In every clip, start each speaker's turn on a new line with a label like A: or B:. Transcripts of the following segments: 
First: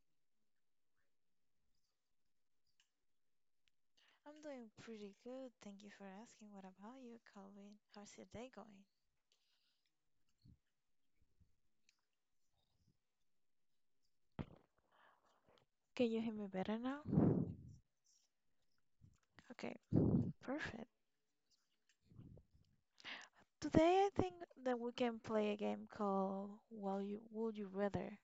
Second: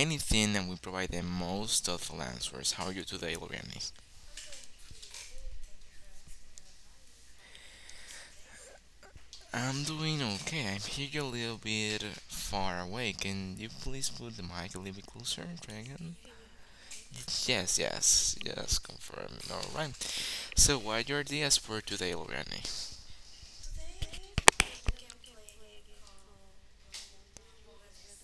A: anything and we provide the most thoughtful answers. How are you today, Loriani?
B: I'm doing pretty good. Thank you for asking. What about you, Calvin? How's your day going?
A: I'm doing okay. I'm here a little bit far away. Can you please put the mic a little bit closer,
B: Can
A: Dragon?
B: you hear me better now?
A: Yes, yes, yes, confirm.
B: Okay,
A: Alright. So,
B: perfect.
A: what are your ideas for today, Loriani?
B: Today I think that we can play a game called Well You Would You Rather?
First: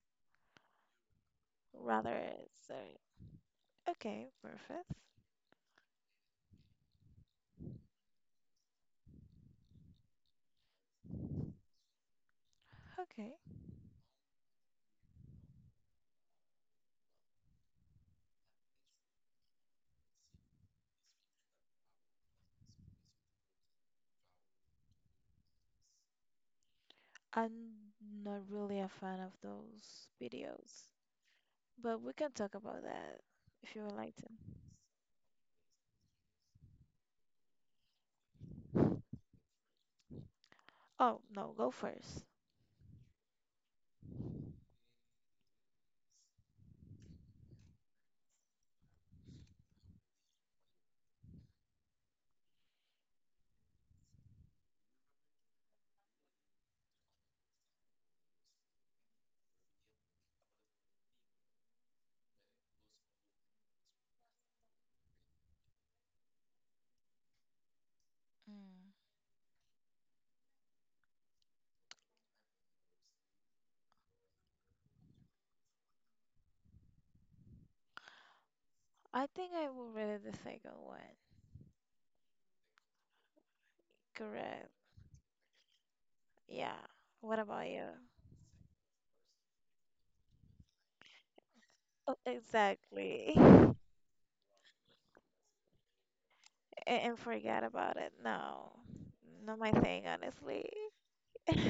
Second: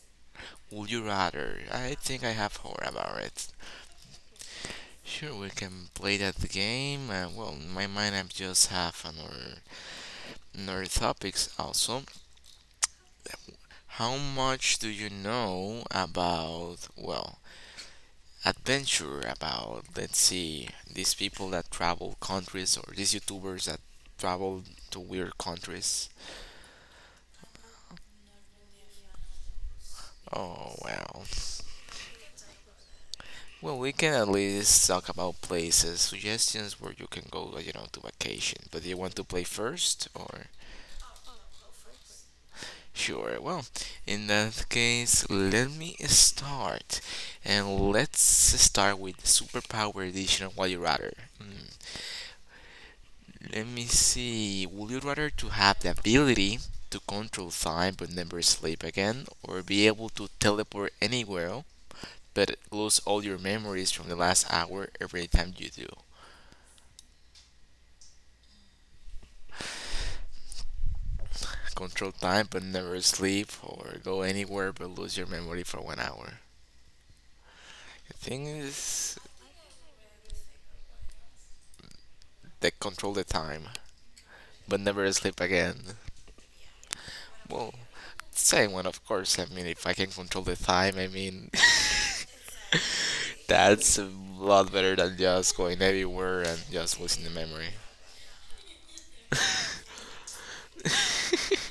A: Would you rather? I think I
B: Rather,
A: have heard
B: sorry.
A: about it.
B: Okay, perfect.
A: Sure, we can play that game. Well, in my mind, I just have another, another topics also.
B: Okay.
A: How much do you know about, well, adventure? About, let's see, these people that travel countries or these YouTubers that travel to weird countries?
B: I'm not really a fan of those
A: Oh,
B: videos,
A: well.
B: but we can talk about that if
A: Well,
B: you
A: we
B: would
A: can
B: like
A: at
B: to.
A: least talk about places, suggestions where you can go, you know, to vacation. But do you want to play first? Or.
B: Oh, no, go first.
A: Sure, well, in that case, let me start. And let's start with Superpower Edition of What You Rather. Hmm. Let me see. Would you rather to have the ability to control time but never sleep again, or be able to teleport anywhere but lose all your memories from the last hour every time you do?
B: Mm.
A: Control time but never sleep, or go anywhere but lose your memory for 1 hour. The thing is,
B: I think I will read the second one.
A: they control the time
B: Correct.
A: but never sleep again.
B: Yeah. What about
A: Well,
B: you?
A: same one, of course. I mean, if I can control the time, I mean,
B: Oh, exactly.
A: that's a lot better than just going everywhere and just
B: And
A: losing the
B: forget
A: memory.
B: about it. No. Not my thing, honestly.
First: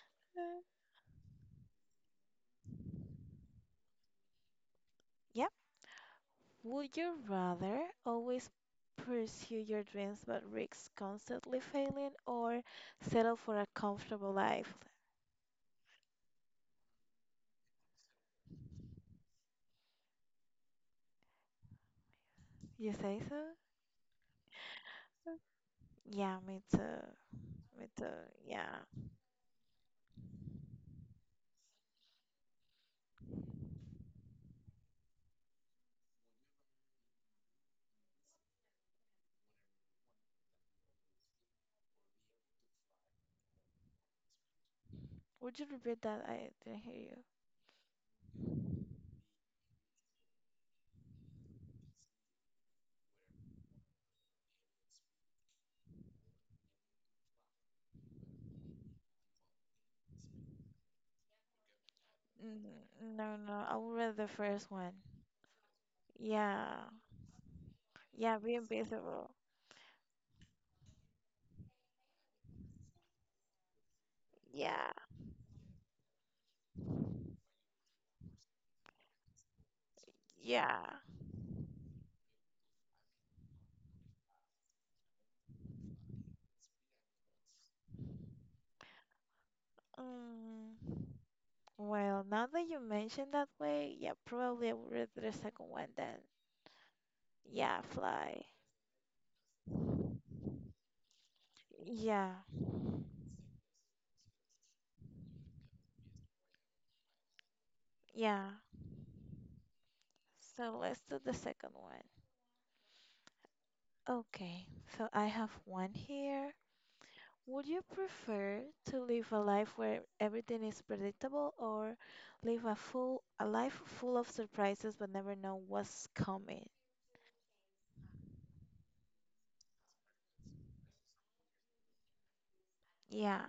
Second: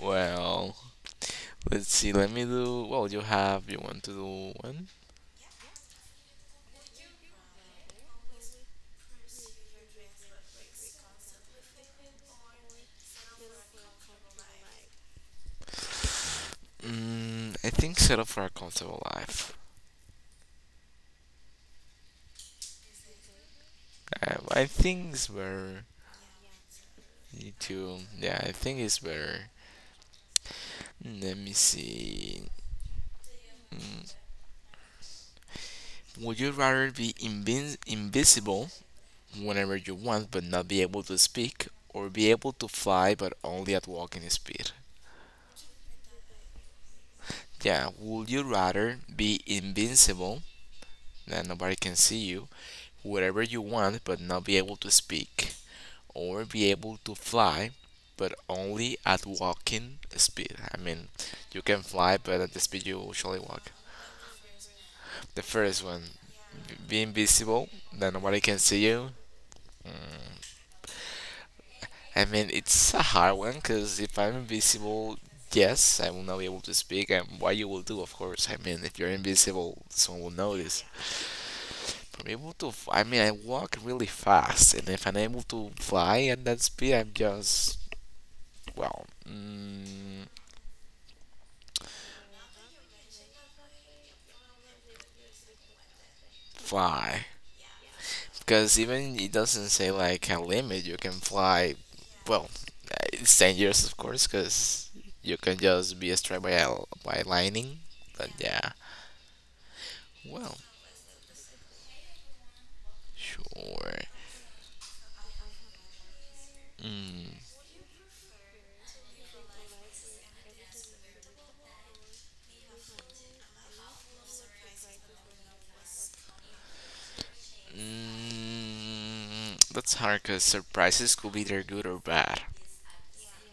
A: Well, let's see. Let me do. Well, you have. You want to do one?
B: Yep. Would you rather always pursue your dreams but risk constantly failing or settle for a comfortable life?
A: I think settle for a comfortable life.
B: You say so?
A: I think it's better
B: Yeah, me too. Me
A: to.
B: too.
A: Yeah, I
B: Yeah.
A: think it's better. Let me see. Mm, Would you rather be invin invisible whenever you want but not be able to speak, or be able to fly but only at walking speed?
B: Would you repeat that? I didn't hear you.
A: Yeah, would you rather be invincible, that nobody can see you, whatever you want, but not be able to speak, or be able to fly, but only at walking speed? I mean, you can fly, but at the speed you usually
B: No, no,
A: walk.
B: I will read the first one.
A: The first one,
B: Yeah.
A: be invisible, that nobody
B: Yeah,
A: can
B: being
A: see you.
B: visible.
A: Mm, I mean, it's a hard one, because if I'm
B: Yeah,
A: invisible, yes, I will not be able to speak, and what you will do, of course. I mean, if you're invisible, someone will
B: yeah.
A: notice. I'm able to. I mean, I walk really fast, and if I'm able to fly at that speed, I'm just well,
B: Mm. Well, now that you mention that way, yeah, probably I would read the second one then.
A: fly.
B: Yeah, fly.
A: Because even it doesn't say like a limit. You can fly.
B: Yeah,
A: Well, it's dangerous, of course, because you can just be struck by by lightning. But
B: yeah.
A: yeah, well,
B: So let's do the second one.
A: sure.
B: Okay, so I have one here.
A: Mm,
B: Would you prefer to live a life where everything is predictable or live a life full of surprises but never know what's coming?
A: that's hard because surprises could be either good or bad.
B: Yeah,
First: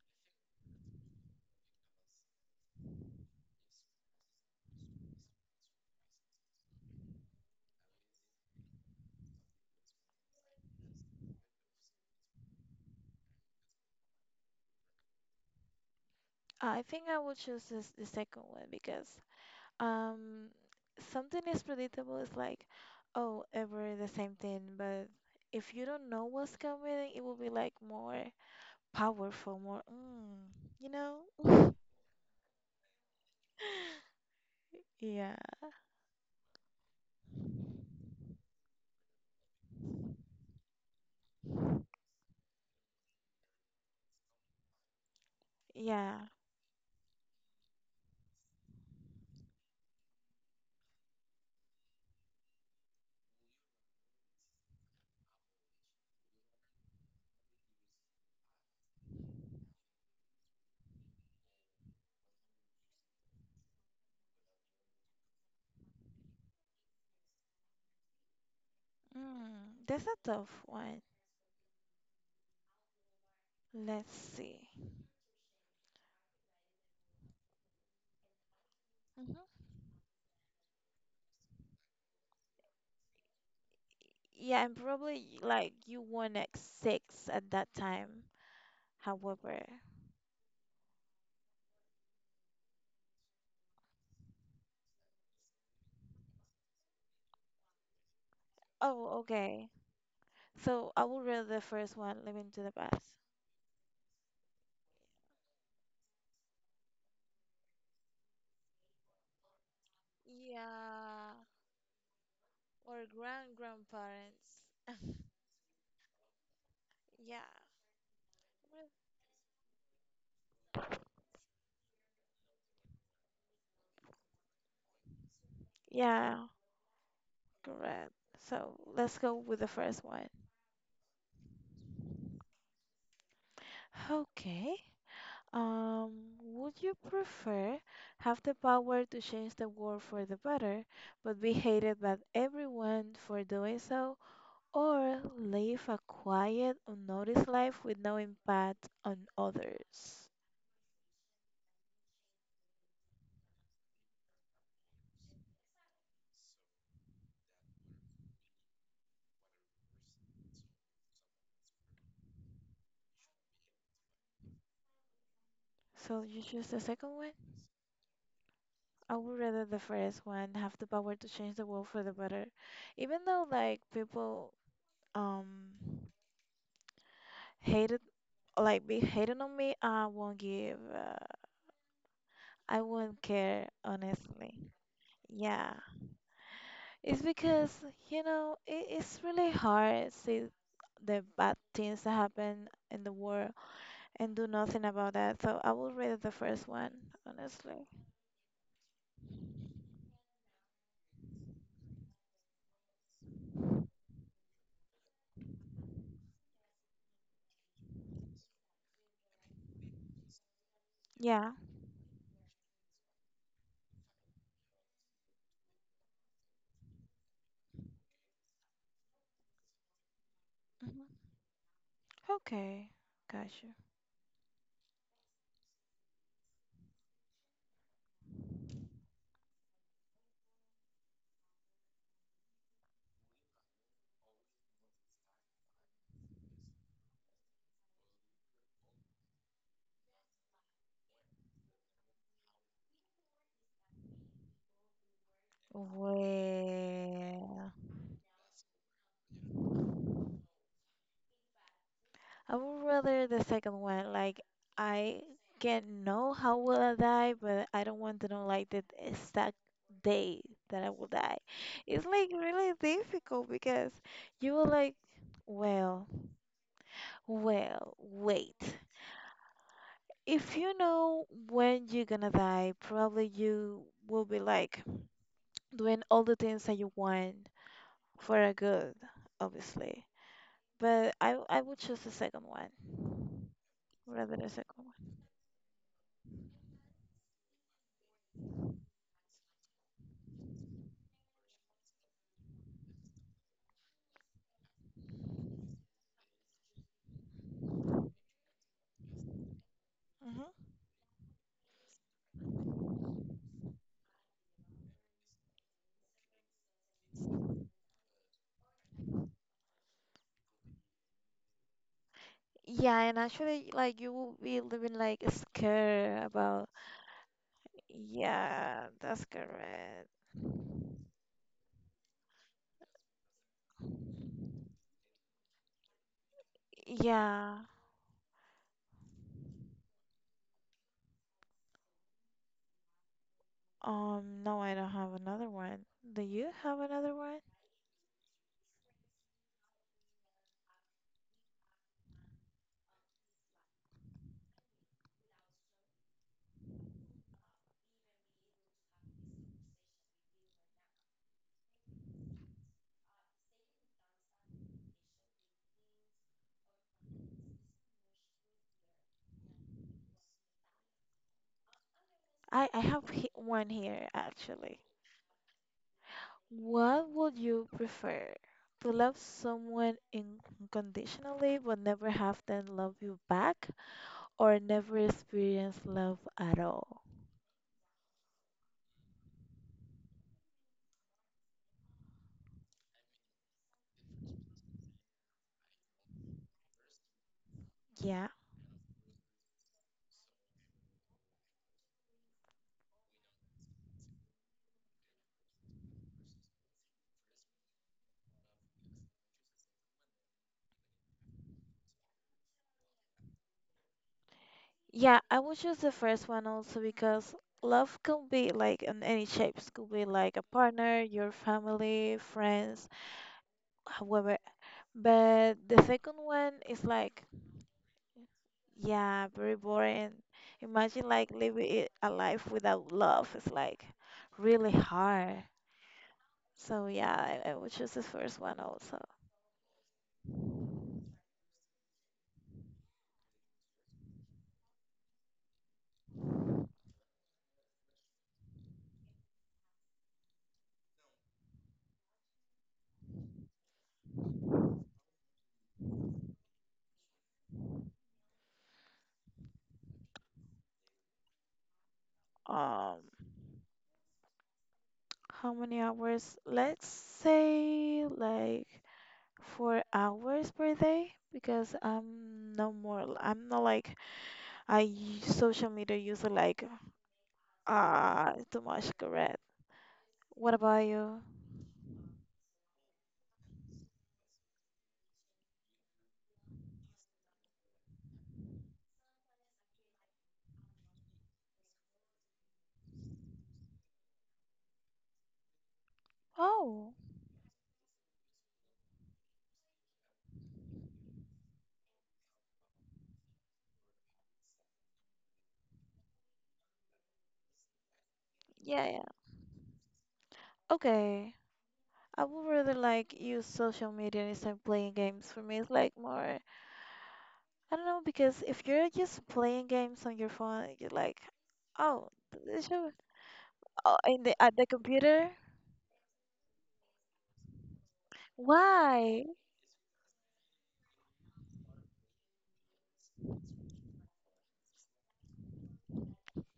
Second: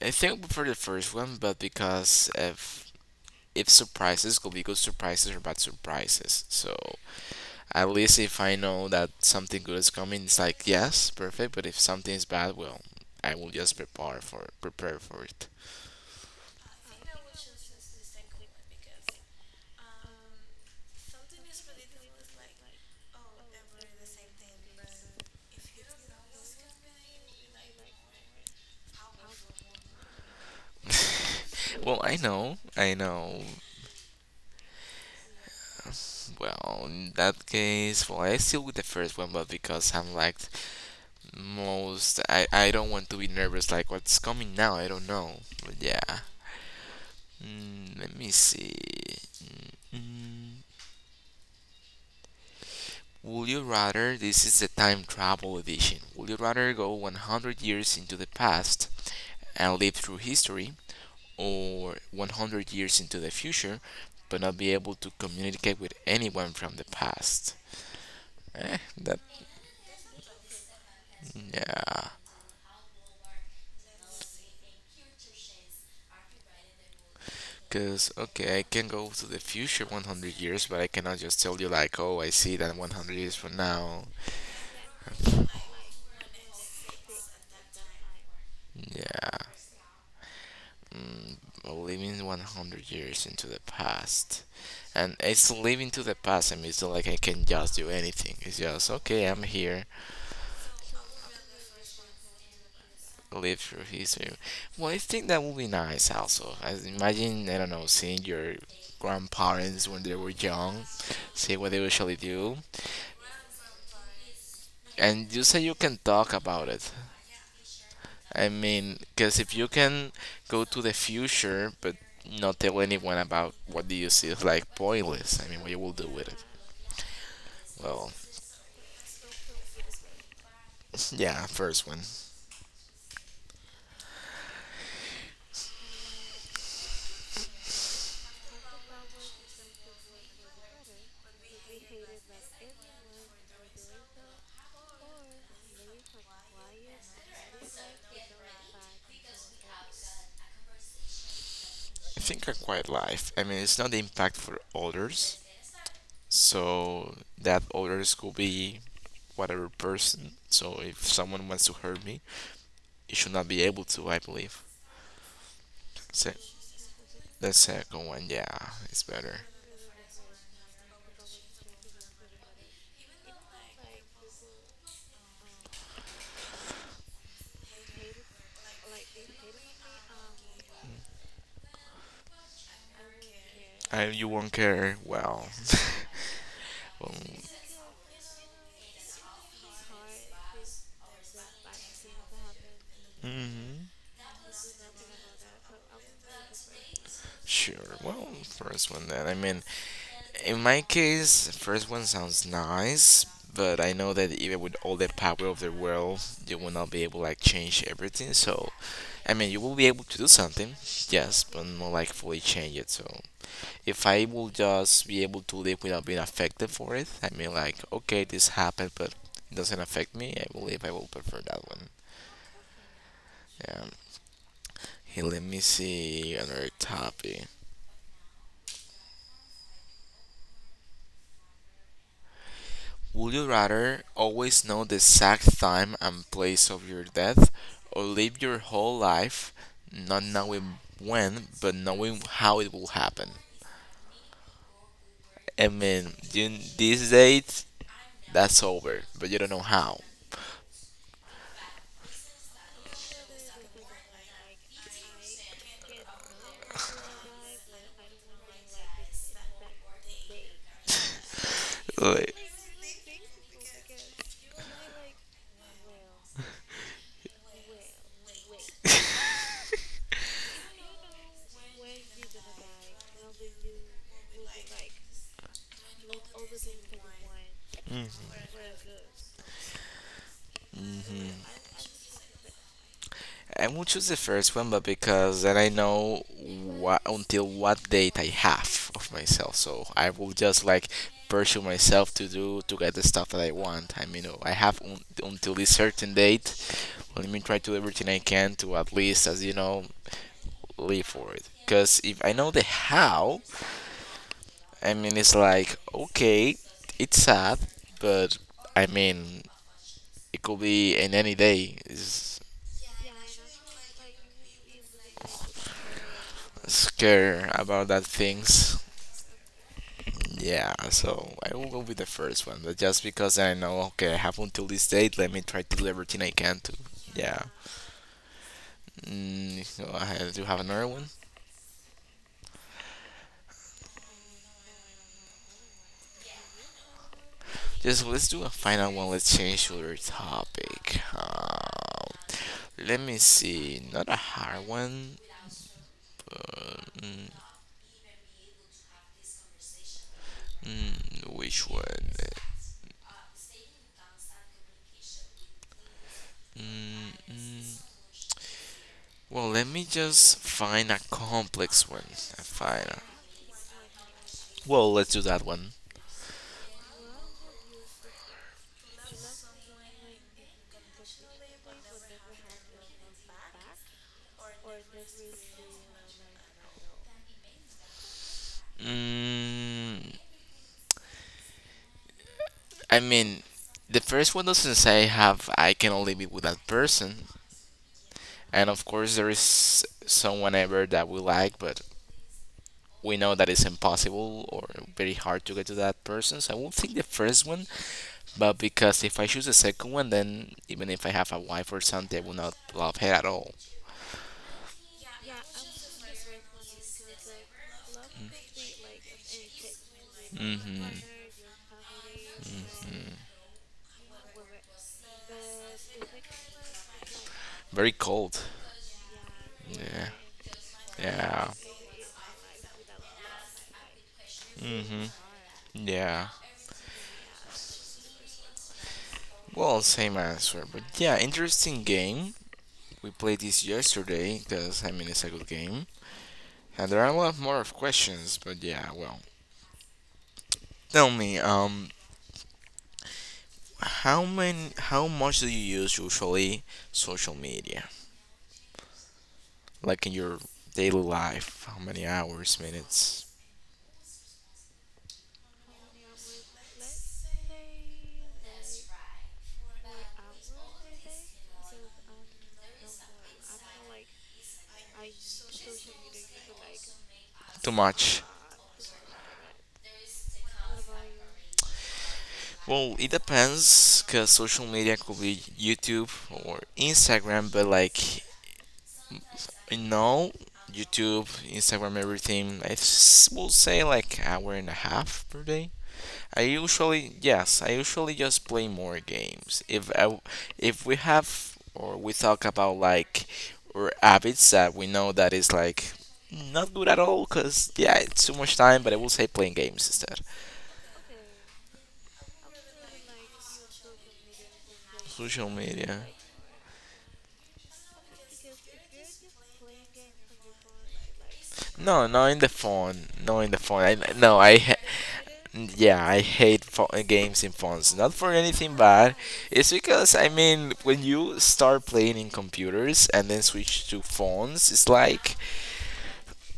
A: I think I prefer the first one, but because if surprises could be good surprises or bad surprises. So at least if I know that something good is coming, it's like yes, perfect. But if something is bad, well, I will just prepare for it.
B: I think I would choose this the second one because Um, something is predictable is like, oh, ever the same thing, but if you don't know what's coming, it will be like more powerful, more, you know?
A: Well, I know, I know.
B: Yeah,
A: Well, in that case, well, I still with the first one, but because I'm like most, I don't want to be nervous. Like what's coming now, I don't know. But yeah,
B: yeah.
A: let me see. Mm, mm. Would you rather? This is the time travel edition. Would you rather go 100 years into the past and live through history, or 100 years into the future but not be able to communicate with anyone from the past? Eh, that.
B: That's a tough one.
A: Yeah.
B: Let's see.
A: Because, okay, I can go to the
B: Hmm
A: future 100 years, but I cannot just tell you, like, oh, I see that 100 years from now.
B: Yeah, and probably like you won at six at that time.
A: Yeah.
B: However,
A: Mm, Living 100 years into the past and it's living to the past. I mean, it's not like I can just do anything. It's just
B: oh,
A: okay, I'm
B: okay.
A: here.
B: So I will read the first one, Living to the Past.
A: Live through history. Well, I think that would be nice also. I imagine, I don't know, seeing your grandparents when they were young,
B: Yeah,
A: see what they usually do,
B: or grandparents.
A: and you say you can talk about it.
B: Yeah.
A: I
B: Well,
A: mean, because if you can go to the future but not tell anyone about what do you see, it's like pointless. I mean, what you will do with it.
B: yeah,
A: Well,
B: correct. So let's go with the first one.
A: yeah, first one.
B: Okay. Um, would you prefer have the power to change the world for the better, but be hated by everyone for doing so, or live a quiet, unnoticed life with no impact on others?
A: I think a quiet life. I mean, it's not the impact for others. So that others could be whatever person. So if someone wants to hurt me, it should not be able to, I believe.
B: So
A: Se-
B: you choose the second one?
A: the second one, yeah, it's
B: I would
A: better.
B: rather the first one, have the power to change the world for the better. Even though like people um hated like be hating on me, I won't give. I won't care,
A: You won't
B: honestly.
A: care. Well,
B: Yeah,
A: well,
B: it's because you know it, it's really hard to see the bad things that happen in the world
A: hmm,
B: and do nothing about that. So I would rate it the first one, honestly.
A: sure. Well, first one then. I mean, in my case, the first one sounds nice, but I know that even with all the power of the world, you will not be able to like change everything. So, I mean, you will be able to do something, yes,
B: Yeah.
A: but not like fully change it. So, if I will just be able to live without being affected for it, I mean, like, okay, this happened, but it doesn't affect me. I believe I will
B: hmm
A: prefer that one.
B: Okay, gotcha.
A: Yeah. Hey, let me see another topic. Would you rather always know the exact time and place of your death, or live your whole life not knowing when, but knowing how it will happen? I mean, you,
B: Well.
A: this date, that's over, but you don't know how.
B: I would rather the second one. Like I can know how will I die, but I don't want to know like the exact day that I will die. It's like
A: Like,
B: really difficult because you will like, well, well, wait. If you know when you're gonna die, probably you will be like doing all the things that you want
A: mhm.
B: for a good, obviously. But I would choose the second one
A: I will choose the
B: rather than the
A: first one, but
B: second
A: because then I know what until what date I have of myself. So I will just like pursue myself to get the stuff that I want. I mean, I have until this certain date. Let me try to do everything I can to at least, as you know,
B: one.
A: live for it. Because if I know the how, I mean, it's like okay, it's sad, but I mean, it could be in any day. It's
B: Yeah, and actually, like you will be living like scared about.
A: scare about that things.
B: Yeah, that's correct.
A: Yeah, so I will go with the first one, but just because I know, okay, I have until this date, let me try to do everything I can to. Yeah.
B: Yeah.
A: So do have another one.
B: No, I don't have another one. Do you have another one?
A: Just let's do a final one. Let's change to other topic. Let me see. Not a hard one. But, which one? Mm. Well, let me just find a complex one. A
B: I
A: final.
B: have he one here actually.
A: Well, let's do that one.
B: What would you prefer? To love someone unconditionally but never have them love you back, or never experience love at all?
A: Mm, I mean, the first one doesn't say have I cannot live it with that person.
B: Yeah.
A: And of course, there is someone ever that we like, but we know that it's impossible or very hard to get to that person. So I won't take the first one, but because if I choose the second one, then even if I have a wife or something, I will not love her at all.
B: Yeah, I would choose the first one also because love can be like in any shapes, could be like a
A: Hmm.
B: partner, your family, friends, however. But the second one is like,
A: Very cold.
B: yeah, very
A: Yeah.
B: boring. Imagine like
A: Yeah.
B: living a life without love. It's like really
A: Hmm.
B: hard.
A: Yeah.
B: So yeah, I would choose the first one also.
A: Well, same answer, but yeah, interesting game. We played this yesterday because I mean it's a good game, and there are a lot more of questions. But yeah, well, tell me, how many, how much do you use usually social media, like in your daily life? How many hours,
B: Um,
A: minutes?
B: how many hours? Let's say like. 4 hours per day? Because I'm no more, I'm not like I use social media user like
A: Too much.
B: too much correct. What about you?
A: Well, it depends, cause social media could be YouTube or Instagram, but like, you know, YouTube, Instagram, everything. Will say like hour and a half per day.
B: Oh,
A: I usually just play more games. If we have or we talk about like our habits that we know that is like not good at all because yeah, it's too much time.
B: yeah,
A: But I
B: yeah.
A: will say playing games instead.
B: Okay. I would rather like use social media instead of playing games. For
A: Social
B: me, it's like
A: media.
B: more, I don't know, because if you're just playing games on your phone, you're like,
A: No,
B: oh,
A: no in the
B: this show,
A: phone. No in the phone. I
B: oh, in
A: no
B: the at
A: I
B: the
A: ha-
B: computer.
A: Yeah, I hate games in phones. Not for anything bad.
B: Why?
A: It's because I mean, when you start playing in computers and then switch to phones, it's like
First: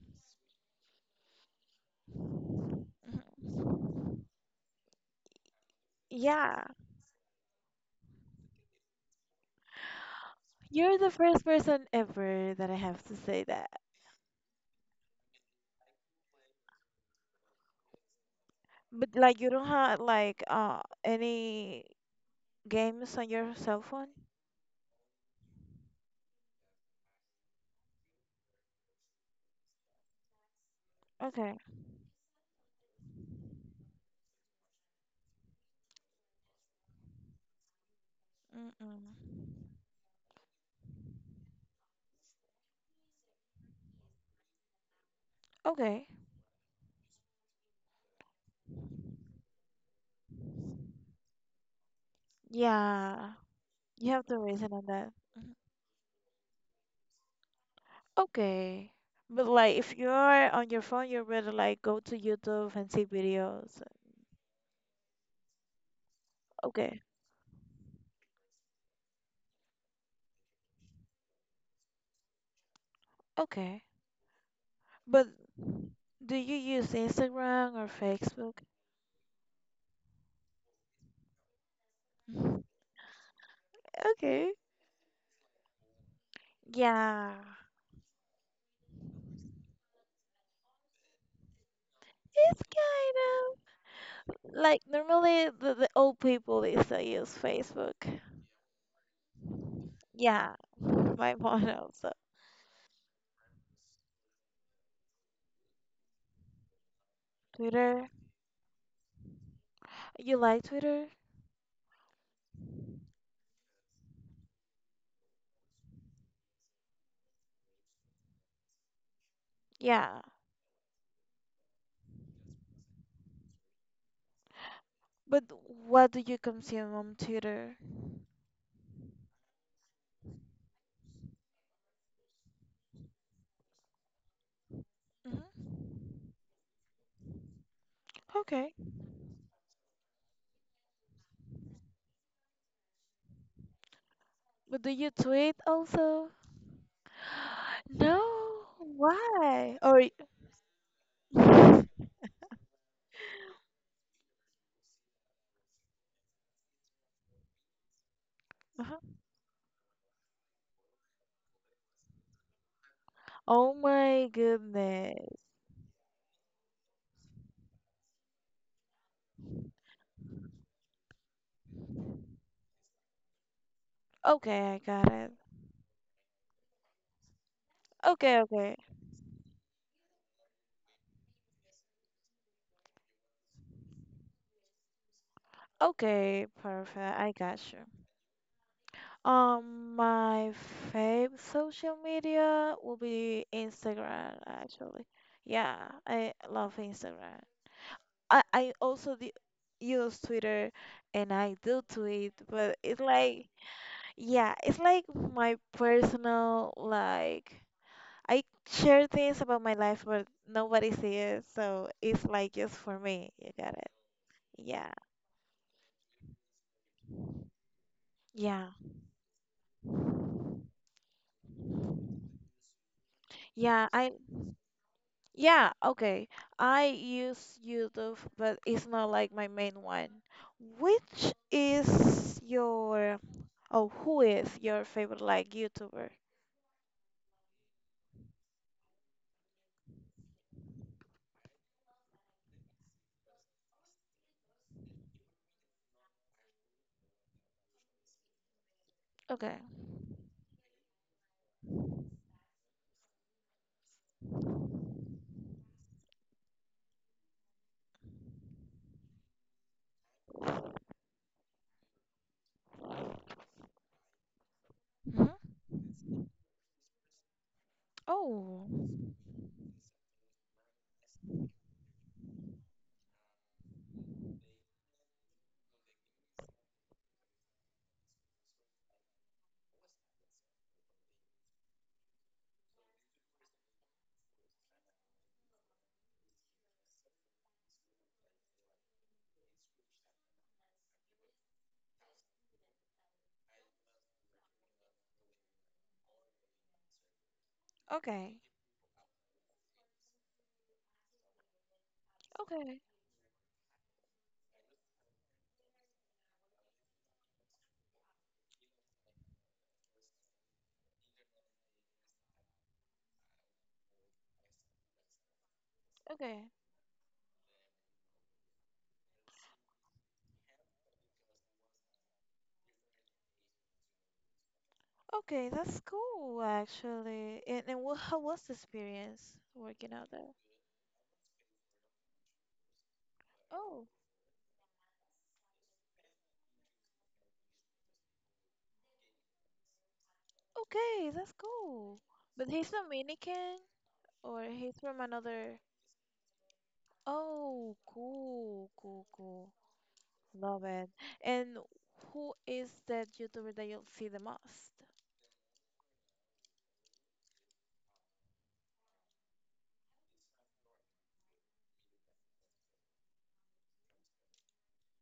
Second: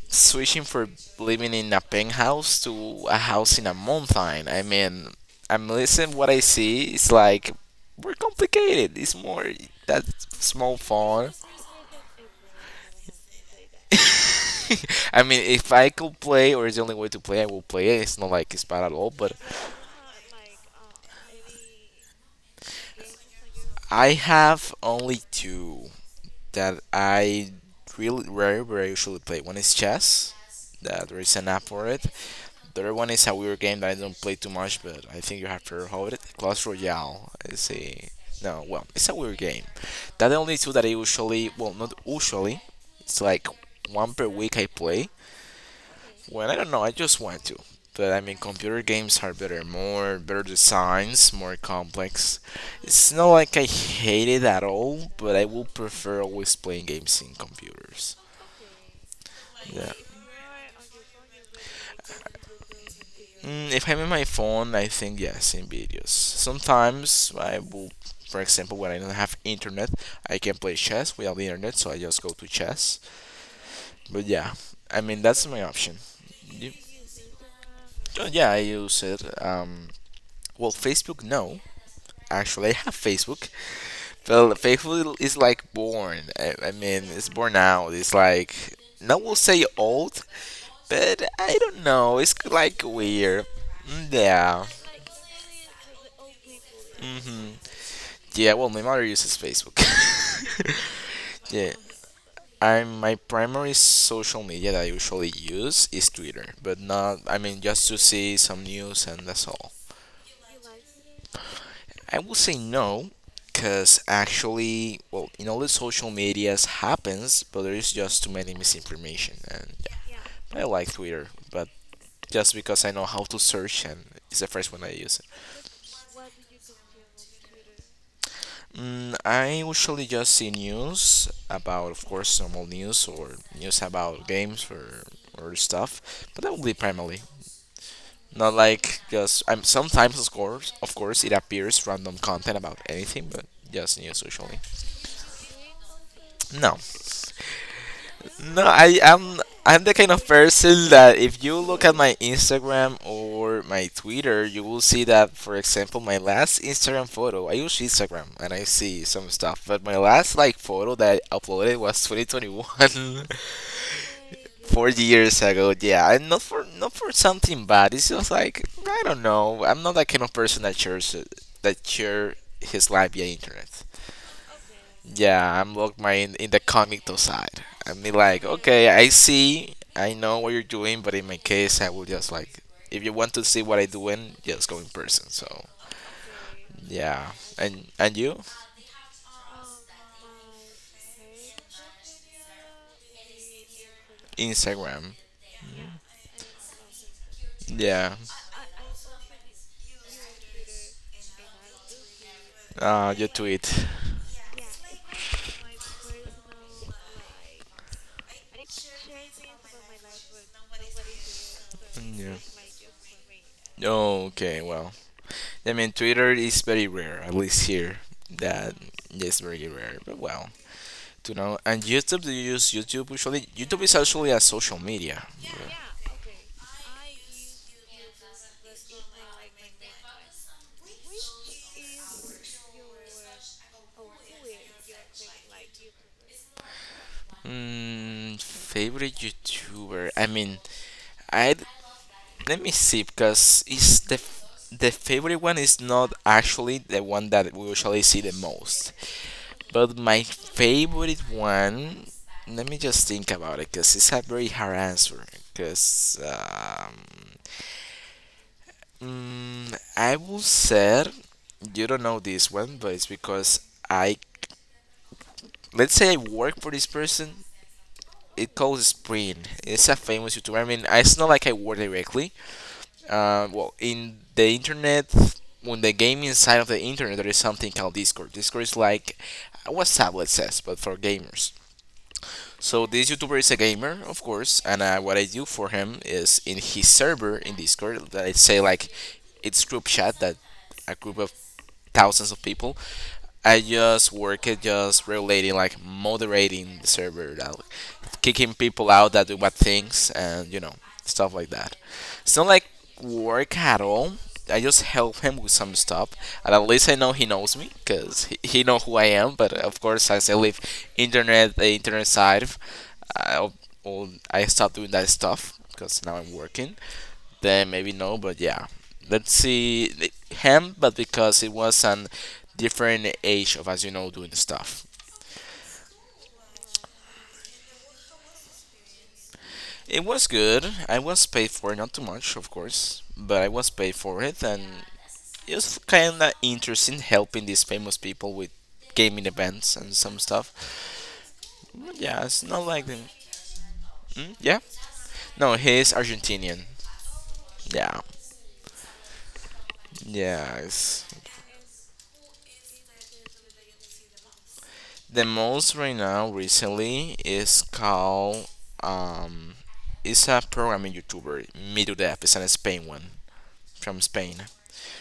A: switching from living in a penthouse to a
B: Mhm.
A: house in a mountain. I mean, I'm listening what I
B: Yeah.
A: see. It's like we're complicated. It's more that small
B: You're the
A: phone.
B: first person ever that I have to say that.
A: I mean, if I could play, or it's the only way to play, I will play it. It's not like it's bad at all,
B: But
A: but
B: like you don't have like any games on your cell phone?
A: I have only two that I really very very usually play. One is chess. That there is an
B: Okay.
A: app for it. The other one is a weird game that I don't play too much, but I think you have to heard of it. Clash Royale is a no, well, it's a
B: Mm-mm.
A: weird game. That the only two that I usually well not usually. It's like one per week I play.
B: Okay.
A: Well, I don't know. I just want to. But I mean, computer games are better, more better designs, more complex. It's not
B: Yeah.
A: like I
B: You have
A: hate
B: to
A: it at
B: reason on
A: all,
B: that.
A: but I
B: Mhm.
A: will prefer always playing games in computers.
B: Okay. But like
A: Yeah.
B: if you're on your phone, you better like go to YouTube and see videos.
A: If I'm in my phone, I think yes, in videos.
B: Okay.
A: Sometimes I will, for example, when I don't have internet, I can play chess without the internet, so I just go to chess.
B: Okay.
A: But yeah, I mean,
B: But
A: that's my option.
B: do you
A: You-
B: use Instagram or
A: oh, Yeah,
B: Facebook?
A: I use it. Well, Facebook, no. Actually, I have Facebook.
B: Okay.
A: Faithful is like born. I mean, it's
B: Yeah.
A: born out. It's like no, we'll say old, but I don't know. It's
B: It's
A: like weird.
B: kind of.
A: Yeah.
B: Like normally the old people they still use
A: hmm
B: Facebook.
A: Yeah. Well, my mother uses Facebook.
B: Yeah, my mom
A: yeah.
B: also.
A: I'm my primary social media that I usually use is Twitter, but not. I mean, just to
B: Twitter.
A: see some news and that's all.
B: You like Twitter?
A: I will say no, because actually, well, in all the social medias happens, but there is just too many misinformation, and
B: Yeah.
A: I like Twitter, but just because I know how to search and it's the first one I use.
B: But what do you consume on Twitter?
A: I usually just see news about, of course, normal news or news about games or
B: Hmm
A: stuff, but that would be primarily. Not
B: Okay.
A: like just I'm sometimes of course it appears random content about anything, but just news usually.
B: But do you tweet also?
A: No,
B: No.
A: no,
B: Why?
A: I'm the
B: Or
A: kind of person that if you look at my Instagram or my Twitter, you will see that, for example, my last Instagram photo — I use Instagram and I
B: Uh-huh.
A: see some stuff, but my last like photo that I uploaded was 2021,
B: Oh my
A: 4
B: goodness.
A: years ago. Yeah, and not for something bad. It's just like I don't know. I'm not that kind of person that share his life via internet.
B: Okay, I got it.
A: Yeah, I'm locked my in the comical side. I mean,
B: Okay,
A: like,
B: okay.
A: okay, I see, I know what you're doing, but in my case, I will just like, if you want to see what I doing, just go in person. So
B: Okay, perfect. I
A: yeah,
B: got you.
A: and you?
B: My favorite social media will be Instagram, actually.
A: Instagram,
B: Yeah, I love Instagram.
A: yeah.
B: I also d use Twitter and I do tweet, but it's
A: You
B: like,
A: tweet,
B: yeah, it's like my personal, like, I share things about my life, but nobody sees it, so it's
A: yeah.
B: like just for me, you got it?
A: Oh, okay,
B: Yeah,
A: well, I mean, Twitter is very rare, at least here.
B: yeah,
A: That is very rare, but well, you know. And YouTube, do you use YouTube? Usually YouTube
B: yeah,
A: is
B: I
A: actually a social media.
B: Yeah, okay. I use YouTube, but it's not like my main one. Which is your, oh, Who is your favorite like YouTuber?
A: Favorite YouTuber, I mean, I let me see, because it's the favorite one is not actually the one that we usually see the most,
B: Okay.
A: but my favorite one, let me just think about it because it's a very hard answer. because um, I will say you don't know this one, but it's because I
B: Mhm.
A: let's say I work for this person. It
B: Oh,
A: calls Sprint. It's a famous YouTuber. I mean, it's not like I work directly. Well, in the internet, on the gaming side of the internet, there is something called Discord. Discord is like WhatsApp, let's say, but for gamers. So this YouTuber is a gamer, of course, and what I do for him is in his server in Discord. That I say, like, it's group chat, that a group of thousands of people, I just work at just regulating, like moderating the server, like
B: okay.
A: kicking people out that do bad things, and you know, stuff like that. It's not like
B: Okay.
A: work at all. I just help him with some stuff, and at least I know he knows me because he know who I am. But of course, as I live internet side, I I stop doing that stuff because now I'm
B: Okay.
A: working. Then maybe no, but yeah, him, but because it was an different age of us, you know, doing stuff.
B: Okay, that's cool actually. And how was the experience working
A: It
B: out
A: was
B: there?
A: good. I was paid for it, not too much, of course, but I was
B: Oh,
A: paid for it, and it was kind of interesting helping these famous people with gaming events and some stuff.
B: okay, that's cool.
A: Yeah, it's
B: But
A: not
B: he's
A: like the.
B: Dominican
A: Hmm?
B: or
A: Yeah?
B: he's from
A: No,
B: another.
A: he's Argentinian.
B: Oh,
A: Yeah.
B: cool, cool, cool. Love it.
A: Yes.
B: And who is that YouTuber that you see the most?
A: The most right now recently is called um it's a programming YouTuber, Mido Def. It's an Spain one, from Spain.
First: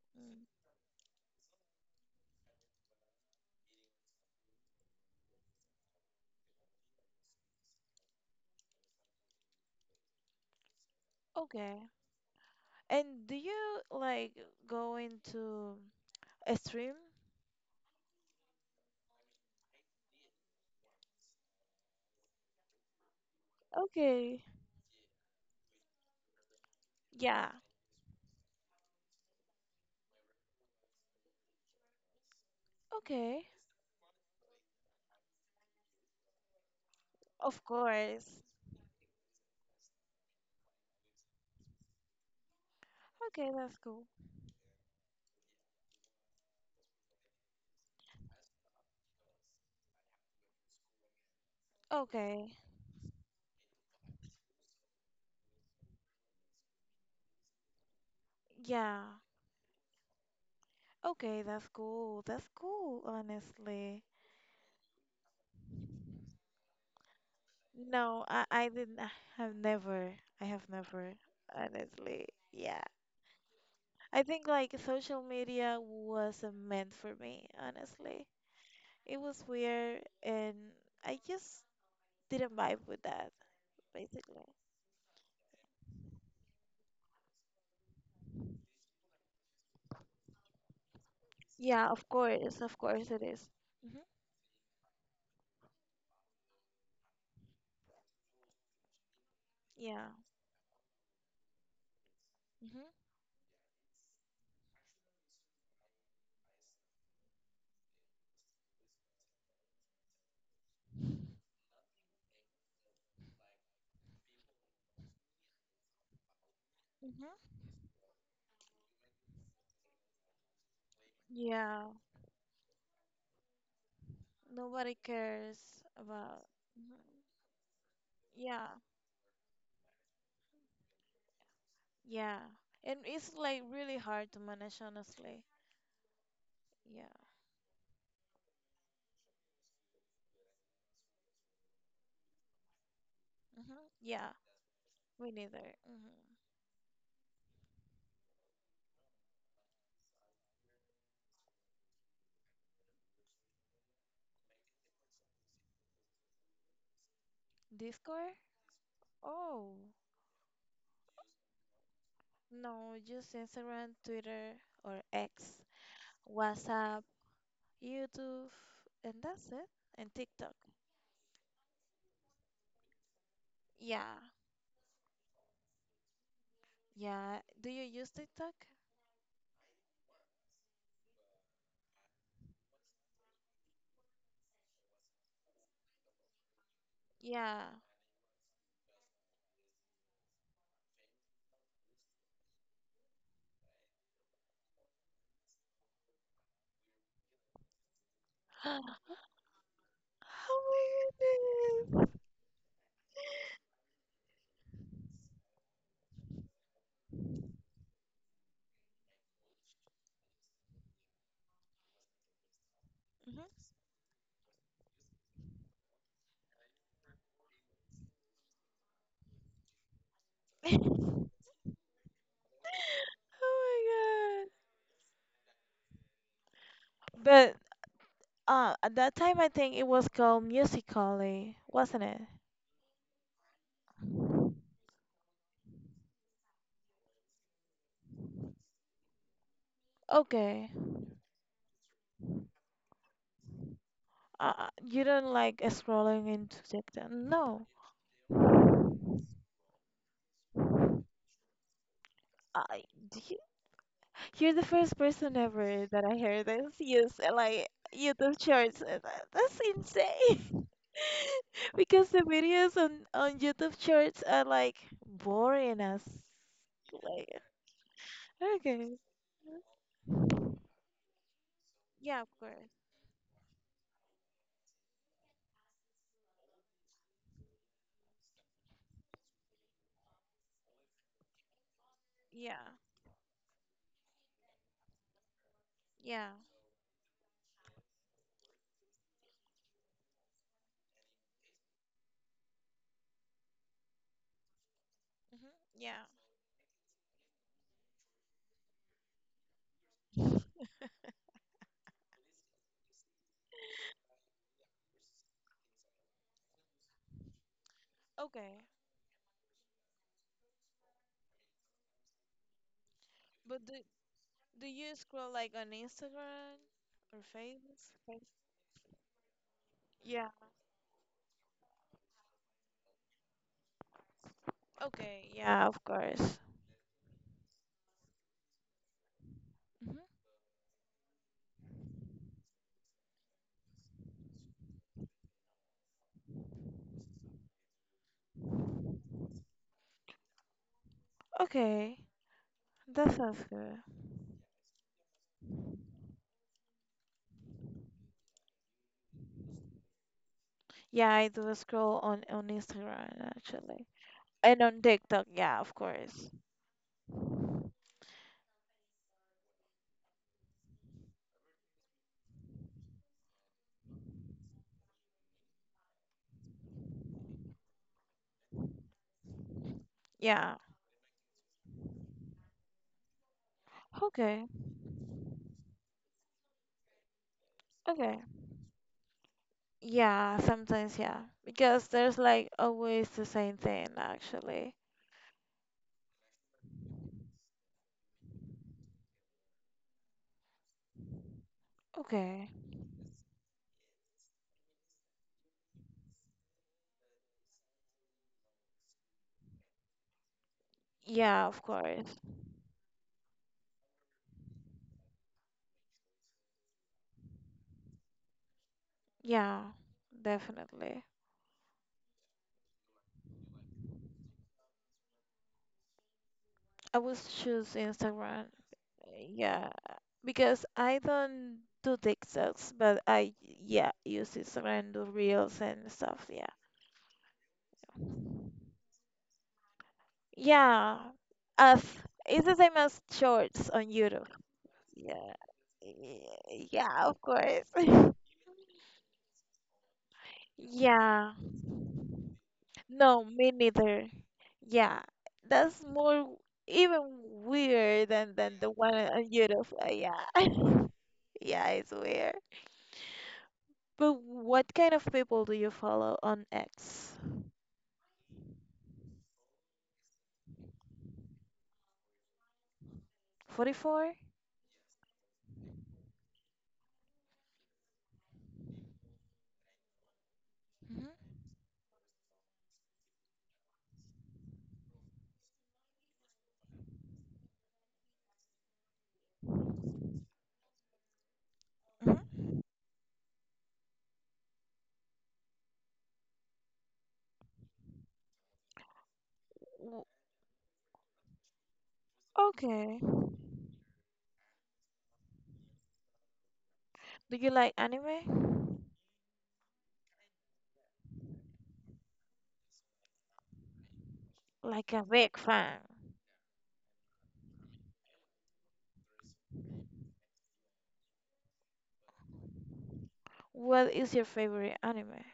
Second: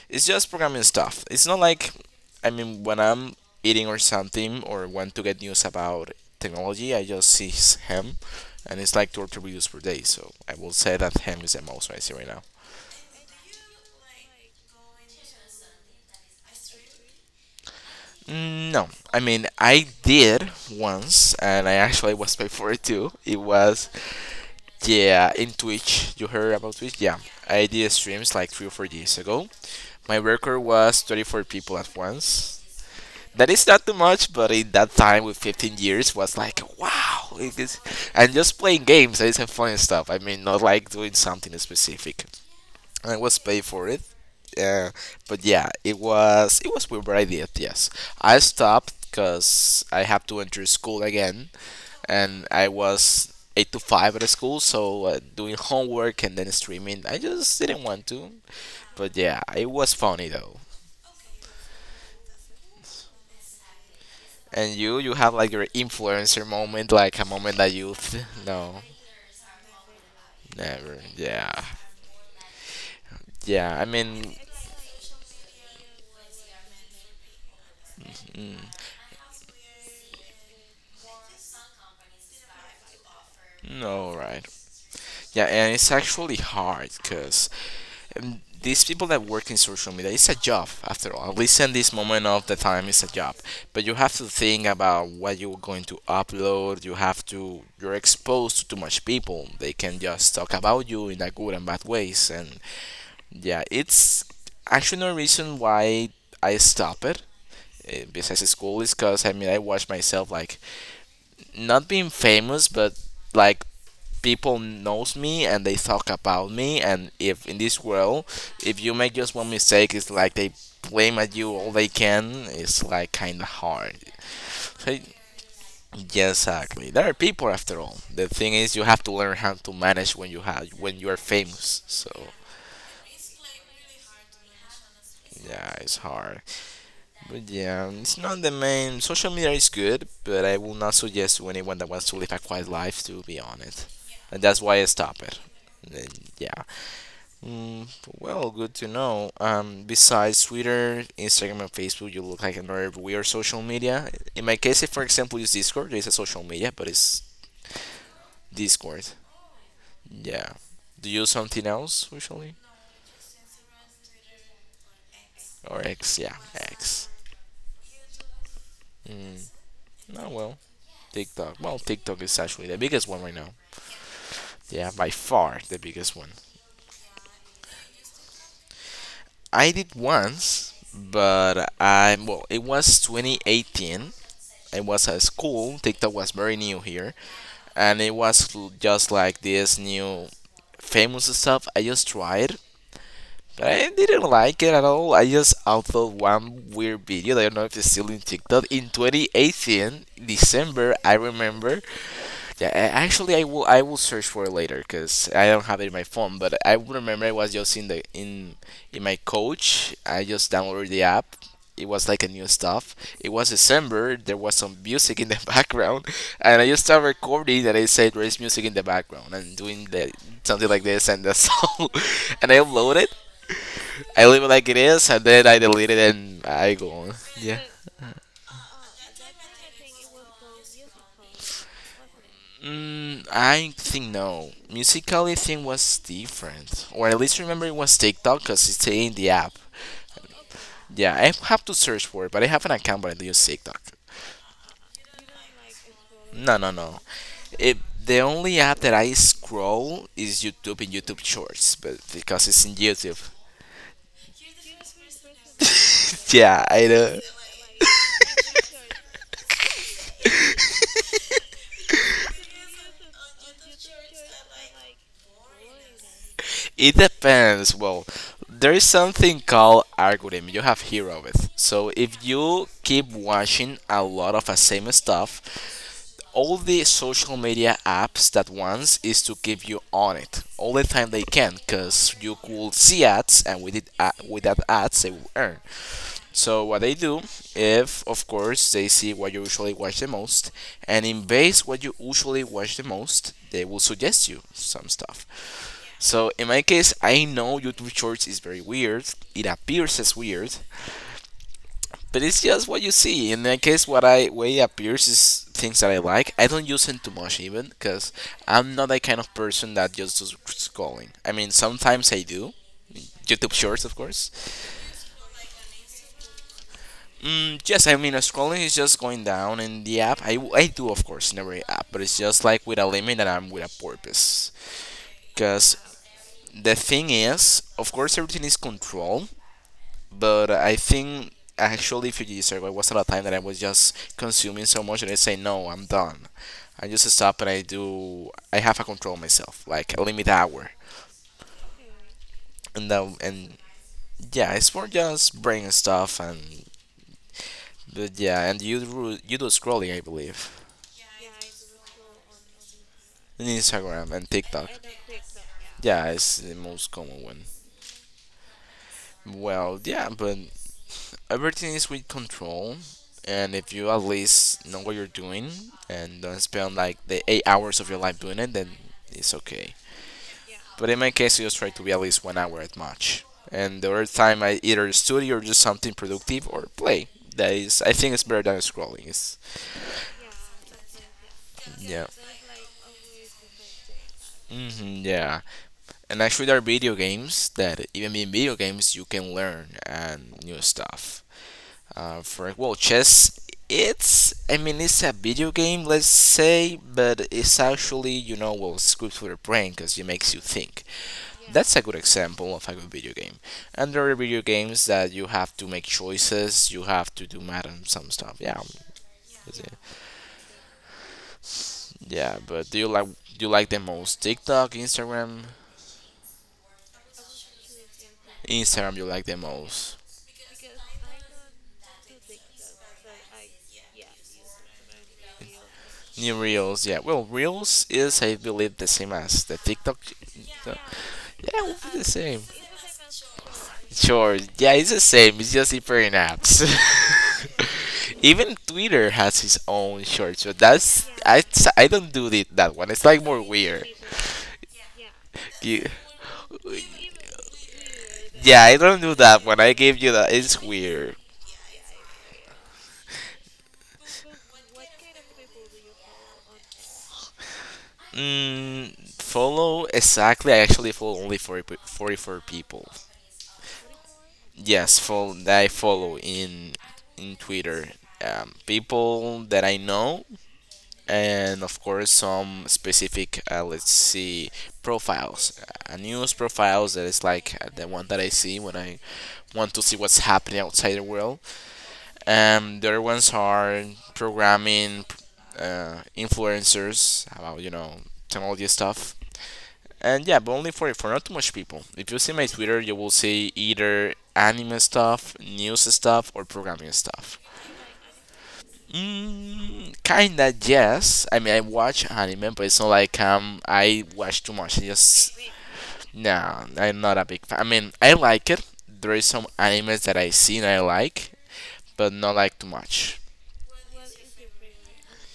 A: It's
B: Mm,
A: just programming stuff. It's not like, I mean, when I'm eating or something or want to get news about technology, I just see him, and it's like two or three videos per day, so I will say that him is the
B: okay.
A: most I see right now.
B: And do you like go into a stream?
A: No, I mean, I did once and I actually was paid for it too. It was,
B: Okay.
A: yeah, in Twitch. You heard about Twitch? Yeah.
B: Yeah.
A: I did streams like 3 or 4 days ago. My record was 34 people at once.
B: Okay.
A: That is not too much, but in that time with 15 years was like, wow. It
B: Of
A: is... And
B: course.
A: just playing games, that is some fun stuff. I mean, not like doing something specific. And I was
B: Okay,
A: paid
B: that's
A: for it.
B: cool.
A: Uh, but yeah, it was weird, but I did. Yes, I stopped because I have to enter school again and
B: Okay.
A: I was eight to five at school, so doing homework and then streaming, I just didn't want to,
B: Yeah.
A: but yeah, it was funny though.
B: Okay, that's cool. That's cool, honestly.
A: And you have like your influencer moment, like a moment that you,
B: No, I, I
A: no,
B: didn't I have never. I have
A: never,
B: never,
A: yeah,
B: honestly. Yeah.
A: yeah. I
B: I
A: mean,
B: think like social media wasn't meant for me, honestly.
A: mm,
B: It was weird and I just didn't vibe with that,
A: no, right?
B: basically.
A: Yeah, and it's actually hard, cause these people that work in social media, it's a job after all. At least in
B: Yeah,
A: this moment of the
B: of
A: time, it's
B: course
A: a
B: it
A: job.
B: is.
A: But you
B: Mm-hmm.
A: have to think about what you're going to upload. You have to. You're exposed to too much people. They can
B: Yeah.
A: just talk about you in a good and bad ways. And
B: Mm-hmm.
A: yeah, it's actually no reason why I stop it. Besides school, is because I mean I watch myself like not being famous, but like people knows me and they talk about me. And
B: Mm-hmm.
A: if in this world, if you make just one mistake, it's like they blame at you all they
B: Yeah.
A: can. It's like kind of hard. So,
B: Nobody cares about.
A: yes, exactly. There are
B: Mhm.
A: people after all. The thing
B: Yeah,
A: is, you have to learn how to manage when you have when you are famous. So
B: yeah. And it's like really hard to manage, honestly.
A: yeah, it's hard.
B: Yeah.
A: But yeah, it's not the main. Social media is good, but I will not suggest to anyone that wants to live a quiet life to be on it,
B: hmm Yeah,
A: and that's why I stop
B: we
A: it.
B: neither.
A: And then,
B: Hmm
A: yeah. Mm, well, good to know. Besides Twitter, Instagram, and Facebook, you look like another weird social media. In my case, if for example use Discord, it's a social media, but it's
B: Discord?
A: Discord.
B: Oh,
A: Yeah. Do you use something else usually?
B: no, just Instagram, Twitter, or X,
A: Or X? Yeah,
B: WhatsApp,
A: X.
B: YouTube, and
A: Mm.
B: that's it. And
A: Oh
B: TikTok.
A: well, TikTok. Well, TikTok is actually the biggest one right now.
B: Yeah,
A: Yeah, by far the biggest one.
B: yeah. Do you use TikTok?
A: I did once, but I well, it was 2018. It was at school. TikTok was very new here,
B: Yeah.
A: and just like this new famous stuff. I just tried. But I didn't like it at all. I just uploaded one weird video. I don't know if it's still in TikTok. In 2018, December, I remember,
B: Oh my
A: yeah, actually, I will search for it later because I don't have it in my phone. But I would remember I was just in the in my coach. I just downloaded the app. It was like a new stuff. It was
B: goodness.
A: December. There was some music in the background, and I just started recording. And I said, "There is music in the background," and doing the something
B: Hmm
A: like this and that's all. And I upload it. I leave
B: Oh
A: it like it is, and then I delete it and I go
B: my
A: on.
B: God. But
A: Yeah.
B: at that time, I think it was called Musical.ly, wasn't it?
A: I think no. Musically thing was different, or at least remember it was TikTok because it's in the app.
B: Okay.
A: Yeah, I have to search for it, but I have an account, but I use TikTok.
B: You don't like scrolling
A: No,
B: into
A: no, no.
B: TikTok? No.
A: It, the only app that I scroll is YouTube and YouTube Shorts, but because it's in
B: I,
A: YouTube.
B: do you, you're the first person ever that I heard
A: yeah,
B: this
A: I
B: use
A: know.
B: like YouTube Shorts. That's insane. Because the videos on YouTube Shorts are like boring as
A: It
B: like
A: depends. Well, there is
B: okay.
A: something called algorithm. You have heard of it. So
B: Yeah,
A: if
B: of
A: you
B: course.
A: keep watching a lot of the same stuff, all the social media apps that wants is to keep you on it all the time they can, because you
B: Yeah.
A: could see ads, and with it, with that ads they will earn.
B: Yeah.
A: So what they do, if of course they see what you usually watch the most, and in base what you usually watch the most, they will suggest you some stuff.
B: hmm Yeah.
A: So in my case, I know YouTube Shorts is very weird. It appears as weird, but it's just what you see. In my case, what I way appears is things that I like. I don't use it too much even because
B: Okay.
A: I'm not that kind of person that just does scrolling. I mean, sometimes I do. YouTube
B: But
A: Shorts,
B: do
A: of course.
B: do you scroll like on Instagram or Facebook?
A: Yes, I mean,
B: Face?
A: scrolling is just going down in the app.
B: Yeah.
A: I do, of course, in every app, but it's just like with a limit and I'm with a purpose.
B: Okay. Yeah,
A: Because
B: of course.
A: the thing is, of course, everything is controlled.
B: Hmm
A: But I think actually Fuji Survey was at a time that I was just consuming so much that I say no, I'm done. I just stop and I do. I have a control myself, like a limit hour,
B: Okay.
A: and
B: That
A: then
B: sounds
A: and
B: good.
A: yeah, it's for just brain stuff. And but yeah, and you do scrolling, I believe,
B: Yeah, I do scroll on Instagram
A: in
B: actually.
A: Instagram and
B: And
A: TikTok.
B: on TikTok, yeah, of
A: Yeah,
B: course.
A: it's the most common one. Well, yeah, but everything is with control, and if you at least know what you're doing and don't spend like the 8 hours of your life doing it, then it's okay.
B: Yeah.
A: But in my case, I just try to be at least 1 hour at much, and the other time
B: Okay.
A: I either study or do something productive or play. That is, I think
B: Okay.
A: it's better than scrolling. It's,
B: Yeah, sometimes yeah. Because
A: yeah.
B: there's like always the same thing actually.
A: hmm yeah, and actually there are video games that even in video games you can learn and new stuff.
B: Okay.
A: For well, chess. It's, I mean, it's a video game, let's say, but it's actually, you know, well, it's good for the brain because it makes you think.
B: Yeah, of
A: That's a good
B: course.
A: example of a good video game. And there are video games that you have to make choices, you have to do math and some stuff. Yeah, that's
B: Yeah,
A: it.
B: definitely.
A: Yeah. But do you like, do you like the most, TikTok, Instagram?
B: I would choose Instagram.
A: Instagram you like the
B: Yeah,
A: most.
B: because I don't do TikToks, but I yeah use Instagram do reels and stuff.
A: New
B: Yeah,
A: Reels, yeah. Well, Reels is, I believe, the same as the TikTok.
B: yeah.
A: Yeah,
B: As
A: it's the same.
B: it's the same as shorts on YouTube.
A: Sure. Yeah, it's the
B: Yeah,
A: same. It's just different apps.
B: yeah, of course.
A: Even Twitter has its own shorts, but
B: Yeah.
A: I don't do it that one. It's like
B: No,
A: more
B: me
A: weird.
B: neither. Yeah,
A: You,
B: that's more even weird than
A: yeah,
B: the
A: I
B: one
A: don't do
B: on
A: that one.
B: YouTube.
A: I gave you
B: Yeah,
A: that. It's weird.
B: yeah, it's weird. But what kind of people do you follow on X?
A: Mm, Follow exactly. I actually follow only 44 people.
B: 44?
A: Yes, follow that I follow in Twitter. People that I know,
B: Hmm
A: and of course some specific let's see, profiles, news profiles. That is like, the one that I see when I want to see what's happening outside the world.
B: hmm
A: And the other ones are programming, influencers about, you know, technology stuff. And yeah, but only for not too much people. If you see my Twitter, you
B: Okay.
A: will see either anime stuff, news stuff, or programming
B: Do
A: stuff.
B: you like anime?
A: Kinda, yes. I mean, I watch anime, but it's not like, I watch too much. I
B: Like a
A: just,
B: big fan.
A: no, I'm not a big fan. I mean, I like it. There is some animes that I see and I like, but not like too much.
B: What is your favorite anime?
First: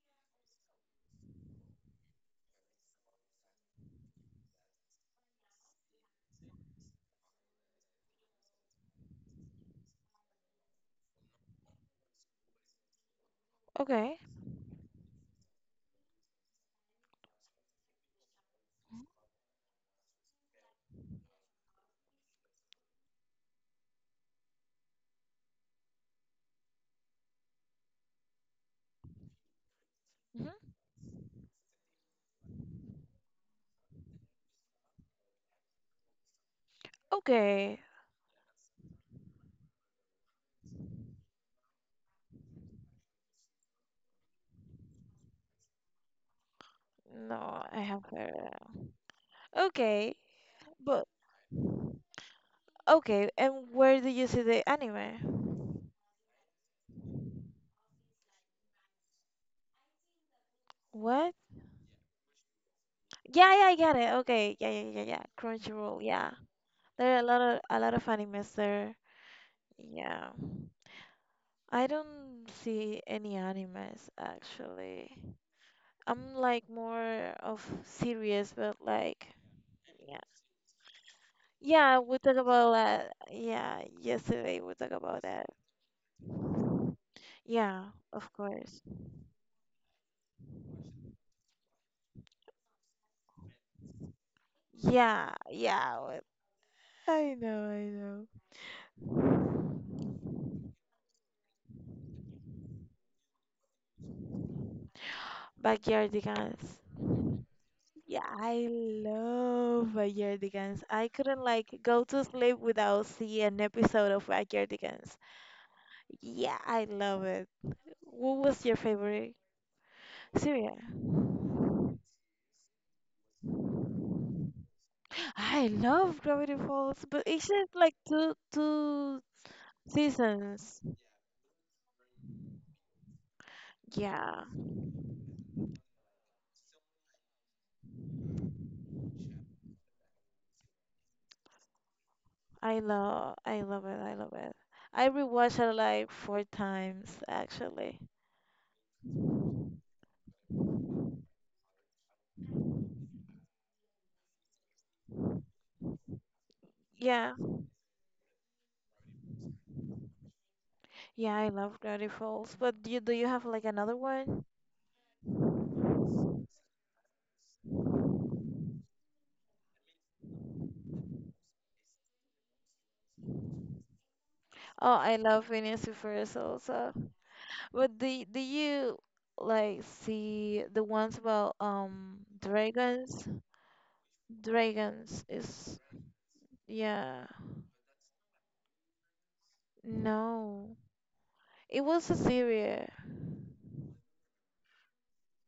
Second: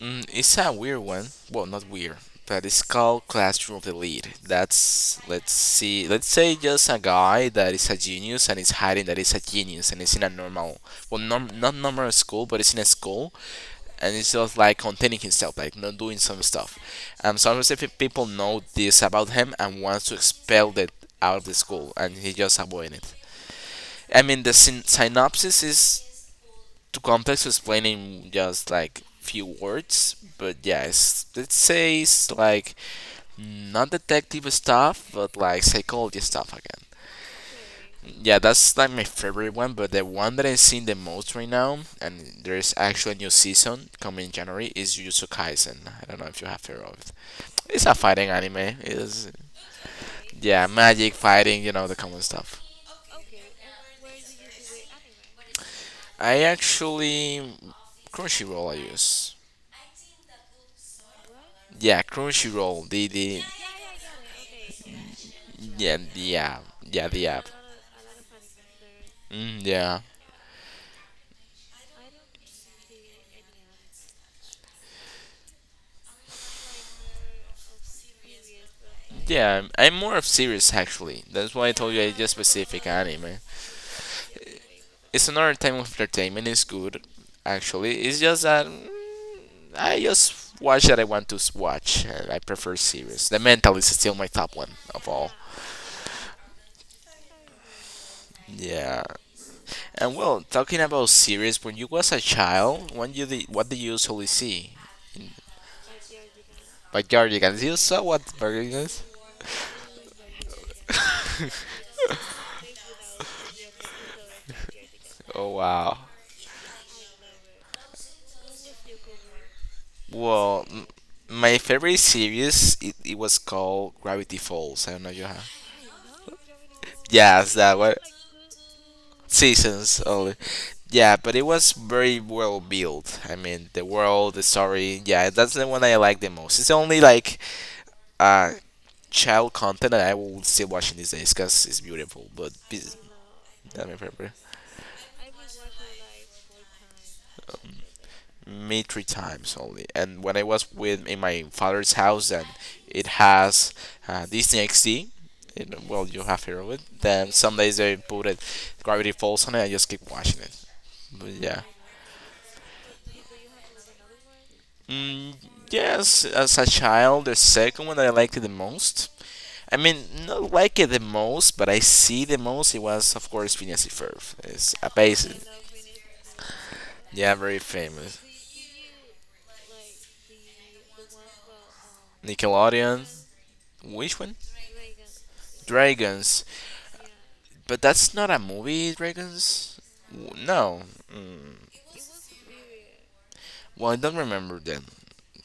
A: It's a weird one. Well, not weird, but it's called Classroom of the Lead. That's, let's see, let's say, just a guy that is a genius and is hiding that is a genius and is in a normal, well, norm, not normal school, but it's in a school, and
B: Okay.
A: it's just like containing himself, like not doing some stuff. And some specific people know this about him and wants to expel it out of the school, and he just avoid it. I mean, the synopsis is too complex to explain in just like few words, but
B: hmm
A: yeah, it's, it says like not detective stuff, but like psychology stuff again.
B: Okay.
A: Yeah, that's like my favorite one, but the one that I'm seeing the most right now, and there is actually a new season coming in January, is Jujutsu Kaisen. I don't know if you have heard of it.
B: No, I
A: It's a
B: have
A: fighting
B: heard that.
A: anime. It's,
B: Okay.
A: yeah,
B: But
A: magic fighting, you know, the common stuff.
B: okay, and where do you see the anime?
A: I actually Crunchyroll I use.
B: What?
A: Yeah, Crunchyroll. The
B: Yeah, yeah, I get it. Okay. Yeah, yeah, yeah, yeah.
A: yeah,
B: Crunchyroll, yeah.
A: the app. Yeah,
B: There are a
A: the
B: lot
A: app.
B: of a lot of animes there.
A: Yeah,
B: Yeah. I don't see any animes actually. I'm like more of serious, but like
A: yeah. I'm more
B: yeah.
A: of series actually. That's why I told
B: Yeah,
A: you I
B: we
A: just
B: talk about
A: specific
B: that.
A: anime.
B: Yeah, yesterday we talk about
A: It's
B: that.
A: another type of entertainment. It's good,
B: Yeah,
A: actually. It's
B: of
A: just that
B: course.
A: I just watch that I want to watch. And I prefer series. The Mentalist is still my top one of
B: Yeah,
A: all.
B: yeah. Well, I know, I know.
A: Yeah. And well, talking about series, when you was a child, when you did, what did you usually see?
B: Backyardigans.
A: But Guardians, you saw what
B: Yeah, I
A: Guardians?
B: love Backyardigans. I couldn't like go to sleep without seeing an episode of Backyardigans.
A: Oh, wow.
B: Yeah, I love it. What was your favorite
A: Well,
B: series?
A: my favorite series, it was called Gravity Falls. I don't know you have.
B: I love Gravity Falls, but it's
A: Yes,
B: just
A: that one.
B: like two
A: Seasons only.
B: seasons.
A: Yeah, but it was very well built. I mean, the world, the
B: Yeah,
A: story. Yeah, that's the one I like the most. It's only like uh child content that I will still watch in these days because it's beautiful.
B: I love I love
A: That's my
B: it. I
A: favorite.
B: love it. I rewatched it like four times
A: Um,
B: actually.
A: Me three times only. And when I was with in my father's house, and it has Disney XD. It, well, you have heard of it. Then
B: Yeah,
A: some days they put it, Gravity Falls on it. I just keep watching it. But
B: yeah, I
A: yeah.
B: love Gravity Falls. But do you have like another one?
A: Mm, yes, as a child, the second one that I liked the most. I mean, not like it the most, but I see the most. It was, of course, Phineas and Ferb. It's
B: Oh, I
A: amazing.
B: love Phineas and Ferb also.
A: Yeah, very
B: But
A: famous.
B: do you like see the ones about
A: Nickelodeon.
B: dragons?
A: Which one?
B: Dragons is
A: Dragons.
B: yeah.
A: But that's not a movie, Dragons?
B: No,
A: No. Mm.
B: it was a series.
A: Well, I don't remember then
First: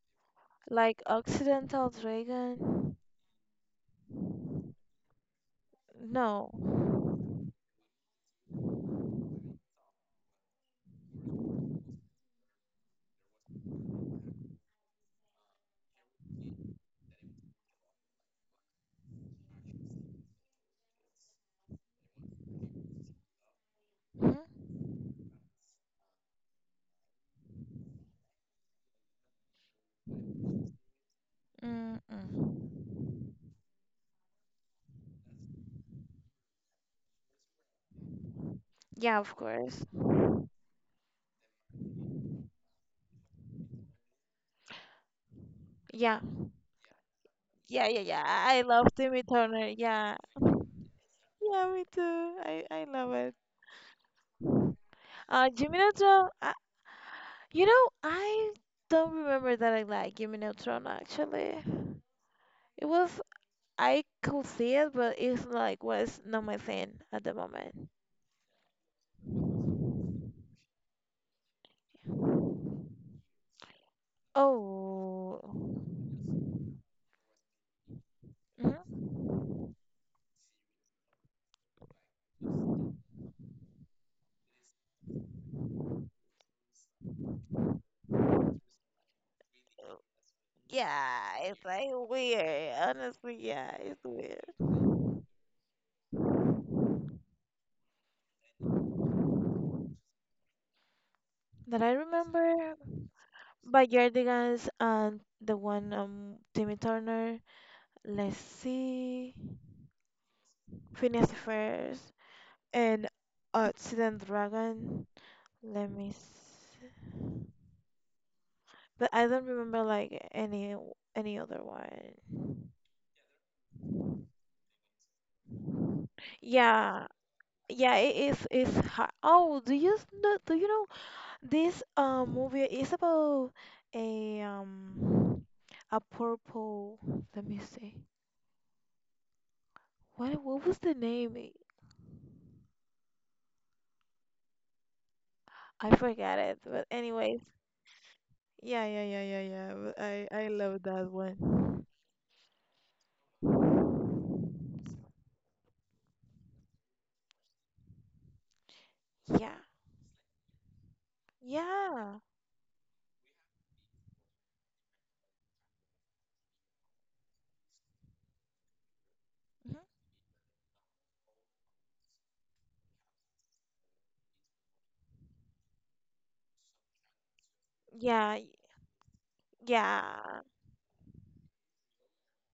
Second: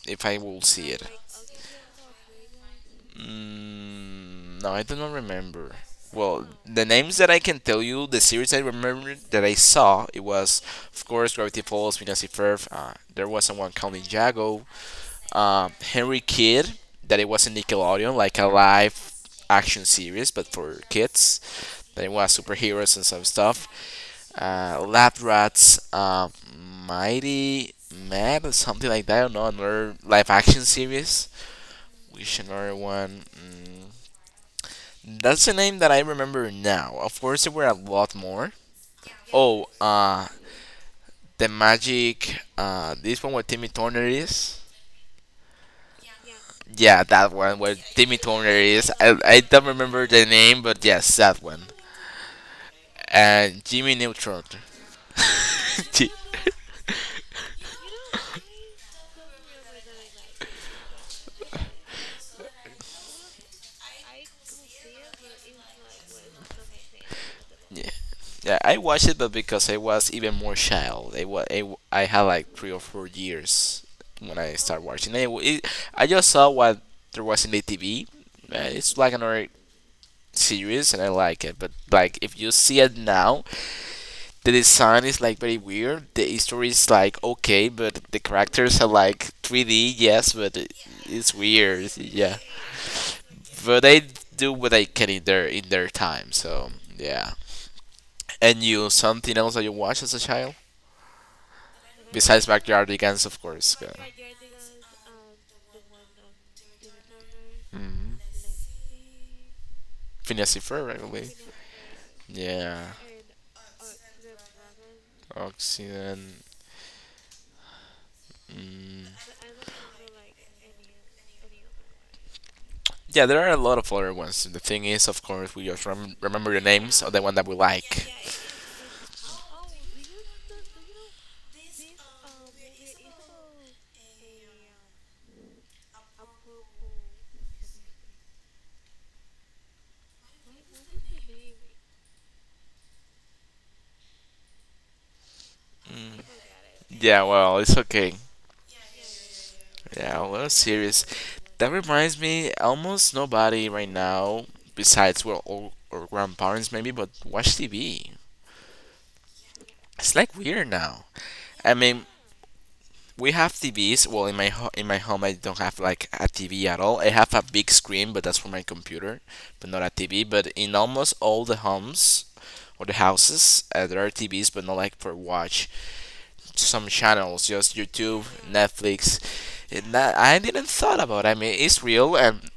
A: if I will see it.
B: Like Occidental Dragon?
A: Mm, no, I do not remember. Well,
B: No.
A: the names that I can tell you, the series I remember that I saw, it was, of course, Gravity Falls, Phineas and Ferb. There was someone called Ninjago. Henry Kidd, that it was in Nickelodeon, like a live action series, but for kids. That it was superheroes and some stuff.
B: Mhm.
A: Lab Rats, Mighty Mad, or something like that. I don't know, another live action series. Which
B: Mm-mm.
A: another one? That's a name that I remember now. Of course, there were a lot more.
B: Yeah, of
A: Oh,
B: course.
A: the Magic. This one where Timmy Turner is.
B: Yeah.
A: Yeah, that one where
B: Yeah, yeah,
A: Timmy
B: yeah.
A: Turner
B: I love
A: is.
B: Timmy
A: I don't
B: Turner.
A: remember
B: Yeah.
A: the name, but yes, that one.
B: Yeah, me too. I love it.
A: And Jimmy Neutron.
B: Jimmy
A: Ji-
B: Neutron, I don't remember that I like Jimmy Neutron actually. It was, I could see it, but it's like was not my thing at the
A: yeah,
B: moment.
A: yeah, I watched it, but because I was even more child, I, wa- I, w- I had like 3 or 4 years when I started watching.
B: Oh.
A: I just saw what there was in the TV. It's
B: Mhm.
A: like another series and I like it. But like if you see it now, the design is like very weird. The history is like okay, but the characters are like 3D, yes,
B: Yeah,
A: it's
B: it's like
A: weird. Yeah.
B: weird. Honestly, yeah,
A: But
B: it's
A: they
B: weird.
A: do what they can in their time. So, yeah. And you something else that you watched as a child
B: That I
A: besides
B: remember
A: Backyardigans, of course.
B: by
A: Yeah.
B: Yardigans and the one Timmy Turner.
A: Hmm.
B: Let's see,
A: Phineas and Ferb, I
B: Phineas
A: believe.
B: the First
A: Yeah.
B: and Occident Dragon. Let me
A: Oxygen.
B: see.
A: Mm.
B: But I don't remember like any other one.
A: Yeah, there are a lot of other ones. The thing is, of course, we just remember the names
B: Yeah,
A: of the one that we
B: yeah,
A: like.
B: it is it's hard. Oh, do you know, do you know this movie is about a um a purple. Let me see. What was the name? I
A: Mm,
B: forget it, but
A: yeah,
B: anyways,
A: well, it's okay.
B: yeah, yeah, yeah, yeah, yeah, but
A: Yeah,
B: I
A: well,
B: I
A: it's
B: love
A: serious.
B: that
A: That
B: one.
A: reminds me, almost nobody right now, besides well, all our grandparents maybe, but watch TV.
B: Yeah,
A: It's like weird now. I mean,
B: yeah.
A: we have TVs. Well, in my in my home, I don't have like a TV at all. I have a big screen, but that's for my computer, but not
B: Mhm.
A: a TV. But in almost all the homes or the houses, there are TVs, but not like for watch some channels, just YouTube,
B: yeah, y-
A: Netflix. And that I
B: yeah.
A: didn't thought about. I mean, it's real and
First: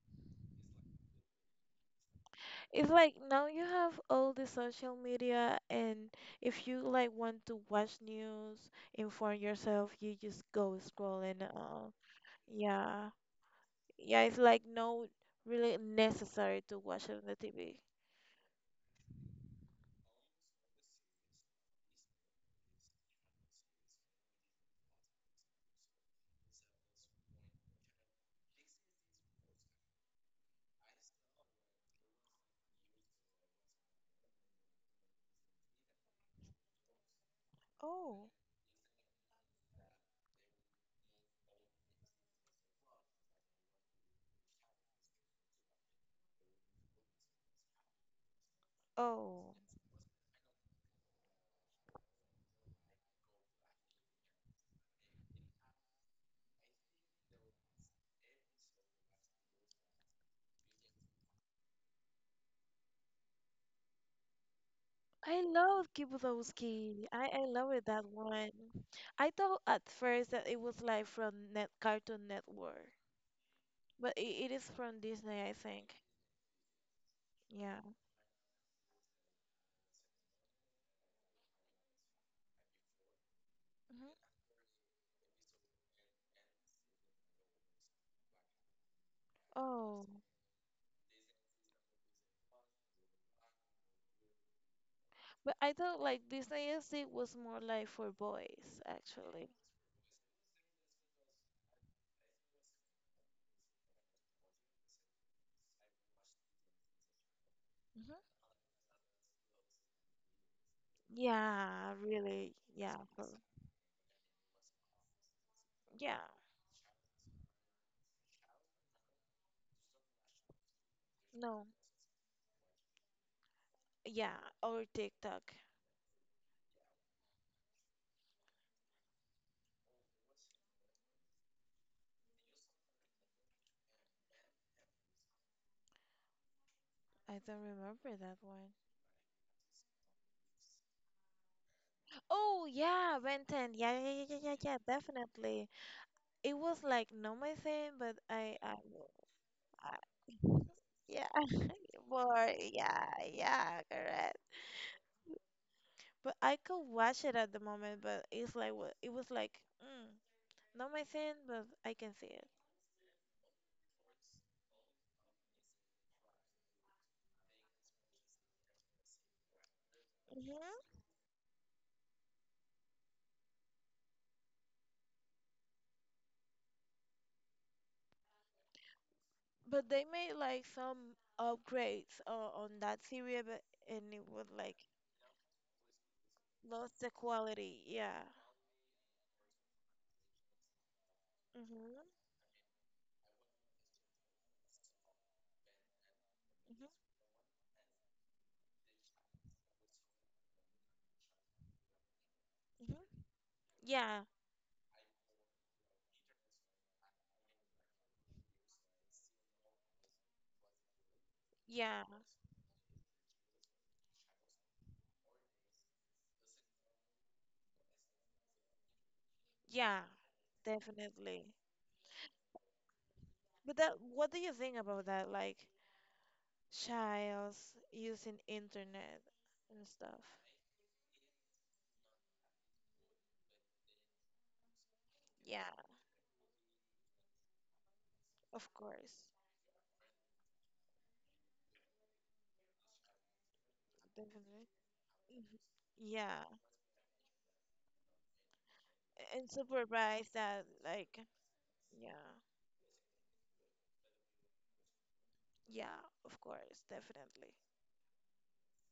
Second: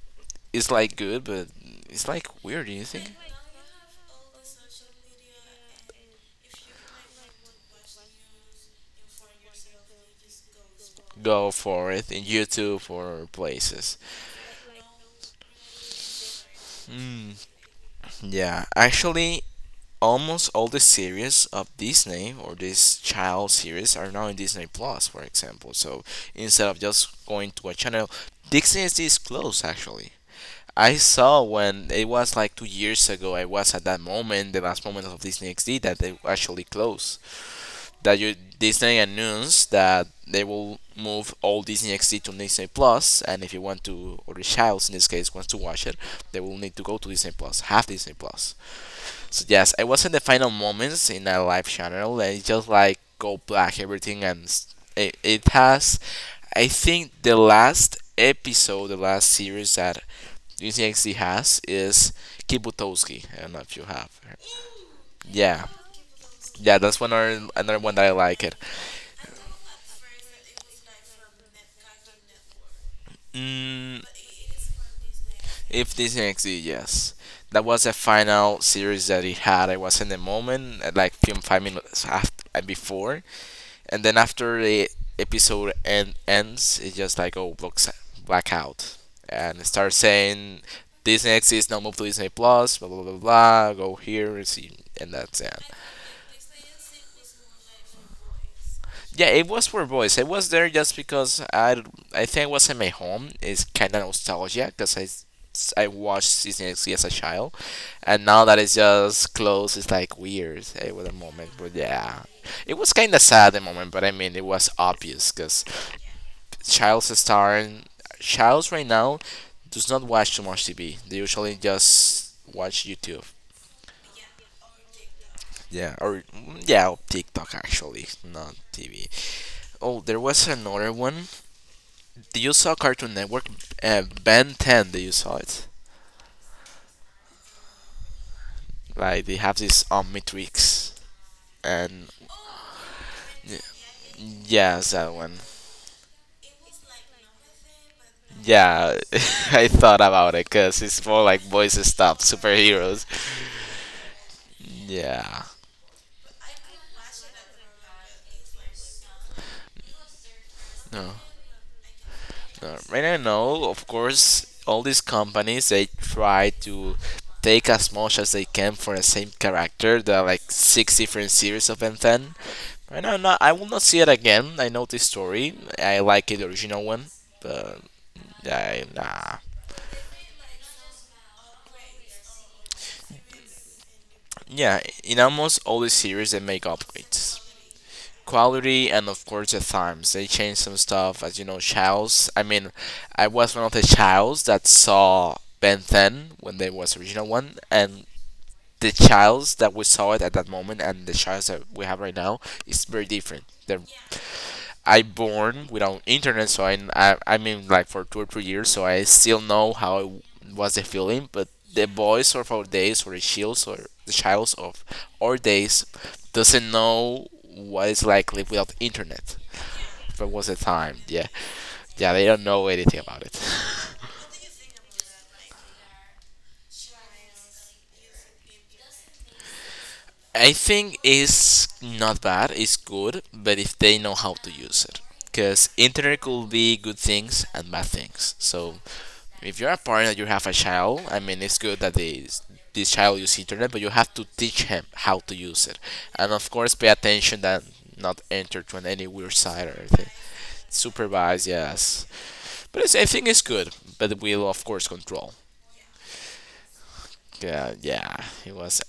A: it's like good, but it's like weird. Do you
B: It's
A: think?
B: like now you have all the social media, and if you like want to watch news, inform yourself, you just go scrolling.
A: Go for it in YouTube
B: Yeah,
A: or places.
B: yeah. It's like no really necessary to watch it on the
A: Mm,
B: TV.
A: yeah, actually, almost all the series of Disney or this child series are now in Disney Plus, for example. So instead of just going to a channel, Disney is this close actually. I saw when it was like 2 years ago. I was at that moment, the last moment of Disney XD, that they actually closed. That
B: Oh,
A: you, Disney announced that they will move all Disney XD to Disney Plus, and if you want to, or the child in this case wants to watch it, they will need to go to Disney Plus, have Disney Plus. So
B: oh.
A: yes, I was in the final moments in a live channel, and it just like go black everything, and it has, I think, the last episode, the last series that UTXT has is Kibutowski. I don't know if you have.
B: I
A: Yeah,
B: love
A: yeah, that's
B: Kibudowski.
A: one
B: I
A: or
B: love
A: another
B: it,
A: one
B: that
A: that I like
B: one.
A: it.
B: I thought at first that it was like from Net Cartoon Network,
A: Mm,
B: but it is from Disney, I think.
A: if this DCXT, yes, that
B: Yeah.
A: was the final series that he had. I was in the moment, at like few 5 minutes after and before, and
B: Mhm.
A: then after the episode end, ends, it just like oh blocks black out and start
B: Oh,
A: saying Disney XD is now moved to Disney Plus, blah blah blah blah. Go here and see, and that's
B: but
A: it.
B: I thought like Disney XD was more like for boys,
A: Yeah, it
B: actually.
A: was for voice. I was there just because I think I was in my home. It's kind of nostalgia because I watched season X as a child,
B: Hmm.
A: and now that it's just closed, it's like weird. It was a moment, but
B: Yeah,
A: yeah,
B: really.
A: it was
B: Yeah,
A: kind of
B: for,
A: sad at the moment. But I mean, it was obvious because
B: yeah.
A: child's starring childs right now does not watch too much TV. They usually
B: No,
A: just watch YouTube.
B: yeah, or TikTok.
A: Yeah, or yeah, or TikTok actually, not TV. Oh, there was another one. Do you saw Cartoon Network? Ben 10, did you saw it?
B: I don't remember that one.
A: Like, they have this Omnitrix. And
B: Oh, yeah, Ben 10. Yeah, yeah, yeah, yeah, yeah, yeah,
A: yeah, that one.
B: definitely. It was like not my thing, but I, I,
A: Yeah, I
B: I
A: thought about it because it's more
B: yeah,
A: like boys stuff,
B: more, yeah,
A: superheroes.
B: yeah, correct.
A: Yeah,
B: But I could watch it at the moment, but it's like it was like, not my
A: no,
B: thing, but I can see it.
A: no. And I know, of course, all these companies they try to take as much as they can for the same character. There are like
B: Hmm.
A: six different series of Ben 10. Right now, not, I will not see it again. I know this story. I like it, the original one, but yeah, nah.
B: But they made like some upgrades on that series, but and it was like
A: Yeah, in almost all the series they make
B: lost the
A: upgrades.
B: quality. Yeah.
A: Quality and of course the times. They change some stuff as you know,
B: Hmm.
A: Childs. I mean, I was one of the Childs that saw Ben 10 when there
B: Hmm.
A: was the original one, and the Childs that we saw it at that moment and the Childs that we have right now is
B: Hmm.
A: very different. The
B: Yeah.
A: I born without internet, so I mean like for 2 or 3 years, so I still know how it was the feeling. But the
B: Yeah.
A: boys of our days, or the shields, or the childs of our days, doesn't know what it's like live without internet.
B: Yeah.
A: That was the time, yeah,
B: Definitely.
A: yeah, they don't know anything about it.
B: But that, what do you think about that? Like childs using internet and stuff.
A: I think it's not bad. It's good, but if they know how to use it, because
B: Yeah,
A: internet could be good things and bad things.
B: of
A: So,
B: course,
A: if you're a parent and you have a child, I mean, it's good that they this child use internet, but you have to teach
B: definitely.
A: him how to
B: Mhm.
A: use it, and
B: Yeah,
A: of course, pay attention that not enter to any weird
B: and
A: site or anything.
B: supervise that. Like,
A: Supervise, yes,
B: yeah,
A: but it's, I think it's good, but we'll of course control.
B: yeah, of course, definitely,
A: Yeah, yeah, it was.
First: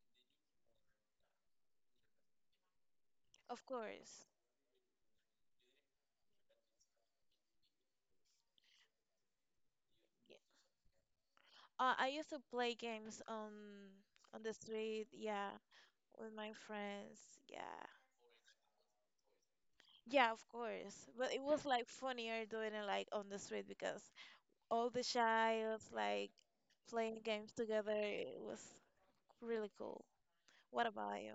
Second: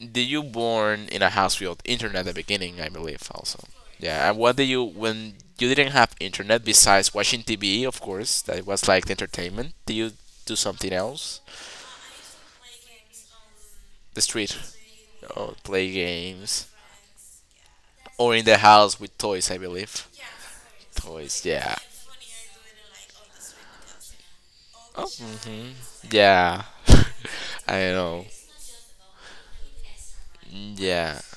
A: Did you born in a house without internet at the beginning? I believe also.
B: of course.
A: Yeah, and what did you when you didn't have internet besides watching TV? Of course, that was like the entertainment. Did you
B: Yeah.
A: do something else?
B: I used to play games
A: The
B: on the
A: street,
B: street. Yeah,
A: or play
B: with my
A: games,
B: friends. Yeah,
A: or in the house with toys? I believe
B: yeah, of course. But it
A: toys.
B: was
A: Yeah.
B: like funnier doing it like on the street because all the
A: Oh, hmm,
B: childs like
A: yeah.
B: playing games
A: I
B: together.
A: know.
B: It was really cool.
A: Mm,
B: What
A: yeah.
B: about you?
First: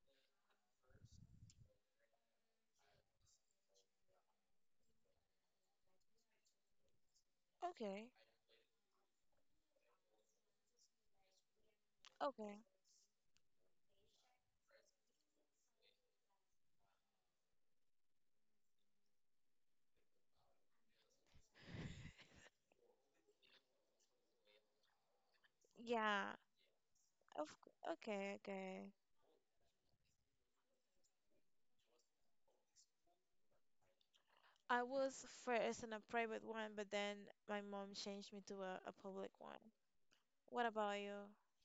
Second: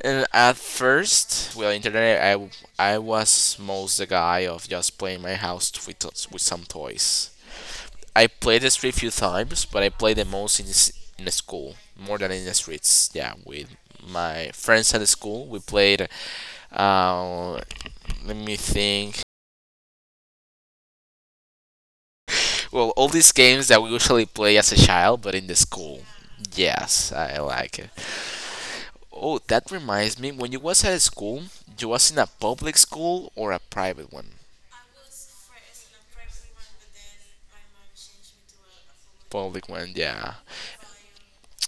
A: And at first, well, internet, I was most the guy of just playing my house with some toys.
B: Okay,
A: I played the street few times, but I played the most in, in the school, more than in the
B: okay.
A: streets. Yeah, with my friends at the school, we played, uh, let me think, well, all these games that we usually play as a child, but in the school.
B: Yeah,
A: Yes, I like it.
B: okay, okay.
A: Oh, that reminds me, when you was at school, you was in a public school or a private one?
B: I was first in a private one, but then my mom changed me to a public one.
A: Public one, yeah.
B: What about you?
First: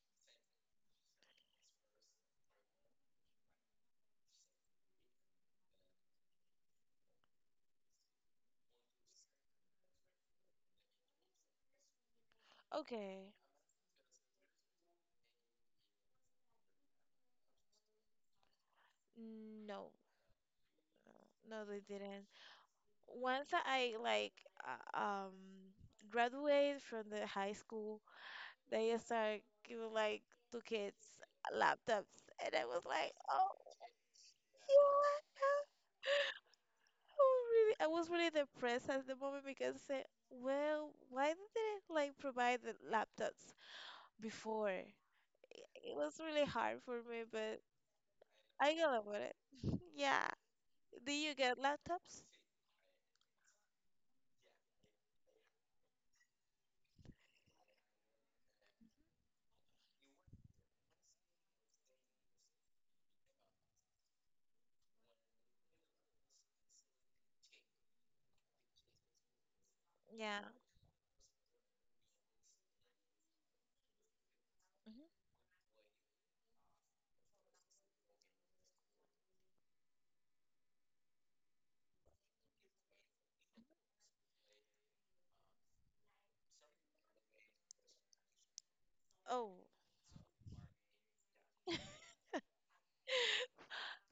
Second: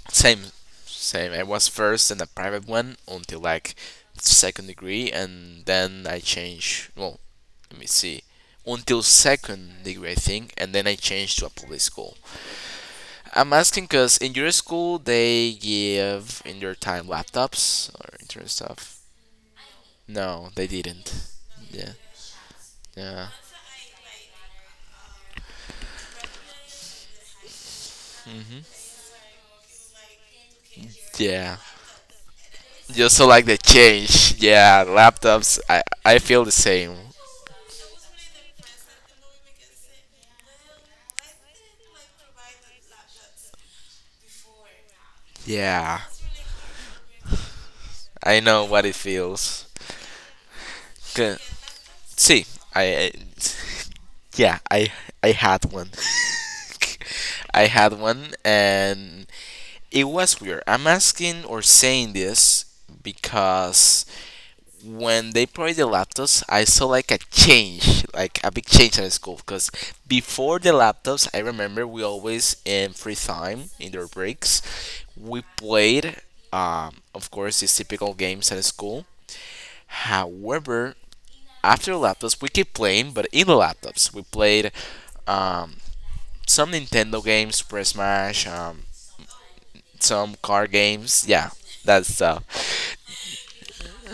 A: Same, same. I was first in a private one until like second degree, and then I changed. Well, let me see. Until second degree, I think, and then I changed to a public school.
B: Okay.
A: I'm asking because in your school they give in your time laptops or internet stuff.
B: No,
A: No, they didn't.
B: no, no, they
A: Yeah.
B: didn't.
A: Yeah.
B: Once I like uh, um graduate from the high school,
A: Hmm.
B: they start giving like two kids
A: Yeah.
B: laptops, and I was like,
A: Just so like
B: oh
A: the change. Yeah, laptops.
B: yeah,
A: I feel the same.
B: I really, I was really depressed at the moment because I said, well, why didn't they like provide the laptops before? It
A: Yeah.
B: was really hard for me, but
A: I know
B: I
A: what it
B: got over it.
A: feels.
B: Yeah. Do you
A: Good.
B: get laptops?
A: See, I yeah, I had one. I had one, and it was weird. I'm asking or saying this because when they played the laptops, I saw like a change, like a big change in the school. Because
B: Yeah.
A: before the laptops, I remember we always in free time in their breaks,
B: Mhm.
A: we played, of course, these typical games at school. However, after laptops, we keep playing, but in laptops, we played um, some Nintendo games, Super Smash,
B: Oh,
A: some car games. Yeah, that stuff.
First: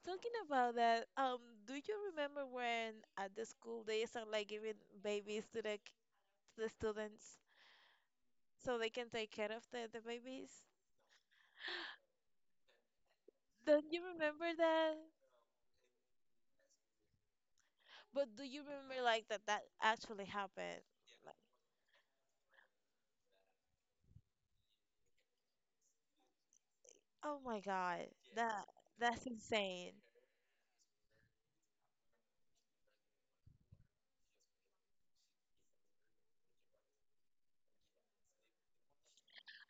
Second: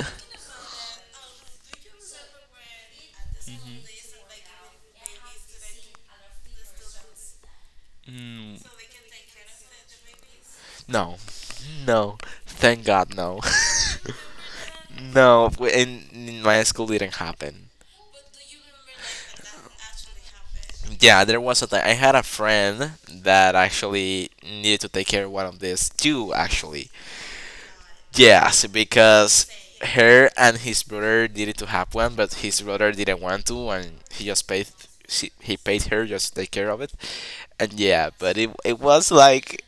B: talking about that, do you remember when at the school they start like giving babies to the to the students
A: Mm,
B: so they can take care of the babies?
A: no, no, thank God, no,
B: Don't you remember that?
A: no. In my school, didn't happen.
B: But do you remember like that actually happened?
A: Yeah,
B: Like,
A: there was a time I had a friend that actually needed to take care of one of these two actually,
B: oh my God, that
A: yes,
B: that's
A: because
B: insane.
A: her and his brother needed to have one, but his brother didn't want to, and he just paid. She, he paid her just to take care of it, and yeah, but it was like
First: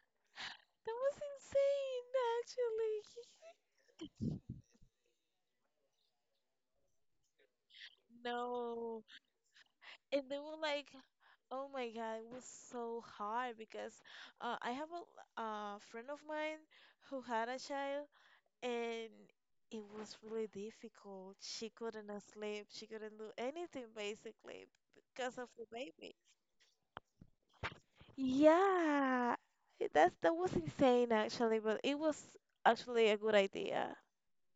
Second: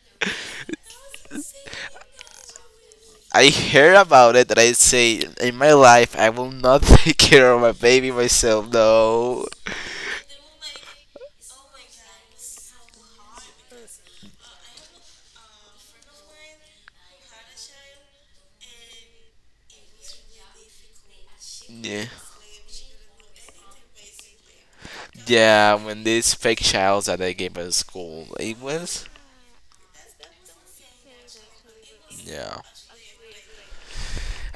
B: That was insane, actually.
A: I heard about it, and I say in my life I will not take care of my baby myself.
B: No.
A: No,
B: And they were like, "Oh my God, it was so hard because I have a friend of mine who had a child, and it was really difficult. She
A: yeah,
B: couldn't sleep. She couldn't do anything basically because of the
A: yeah. When
B: baby.
A: these fake child that I gave at school, it was
B: Yeah, that's that was insane actually, but it was
A: yeah.
B: actually a good idea.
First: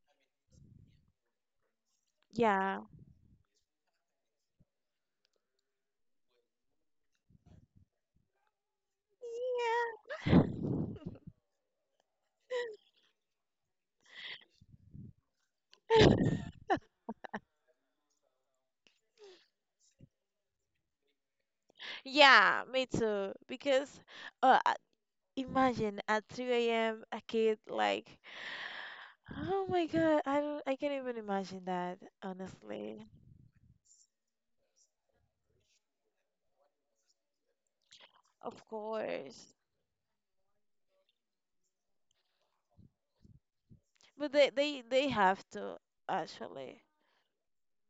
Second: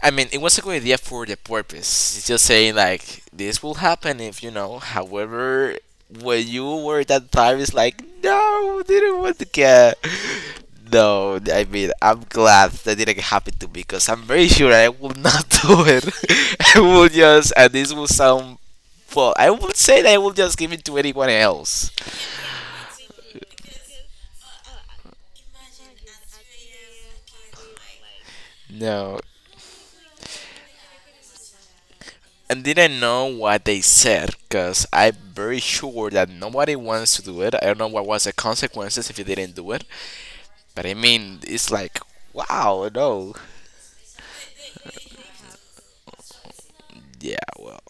A: I mean, it was a good idea for the purpose. It's just saying
B: Yeah.
A: like this will happen if you know. However, when you were at that time, it's like no, didn't want to get. No, I mean, I'm glad that didn't happen to me because I'm very sure I will not do it. I will just, and this will sound, well, I would say that I will just give it to anyone else.
B: Yeah, me too. Because uh, I- imagine at 3 a.m. a kid like
A: No,
B: oh my God, I can't even imagine that,
A: and didn't
B: honestly.
A: know what they said because I'm very sure that nobody wants to do it. I don't know what was the
B: Of
A: consequences if you
B: course.
A: didn't do it, but I mean, it's like, wow, no.
B: But they they have to actually.
A: Yeah, well,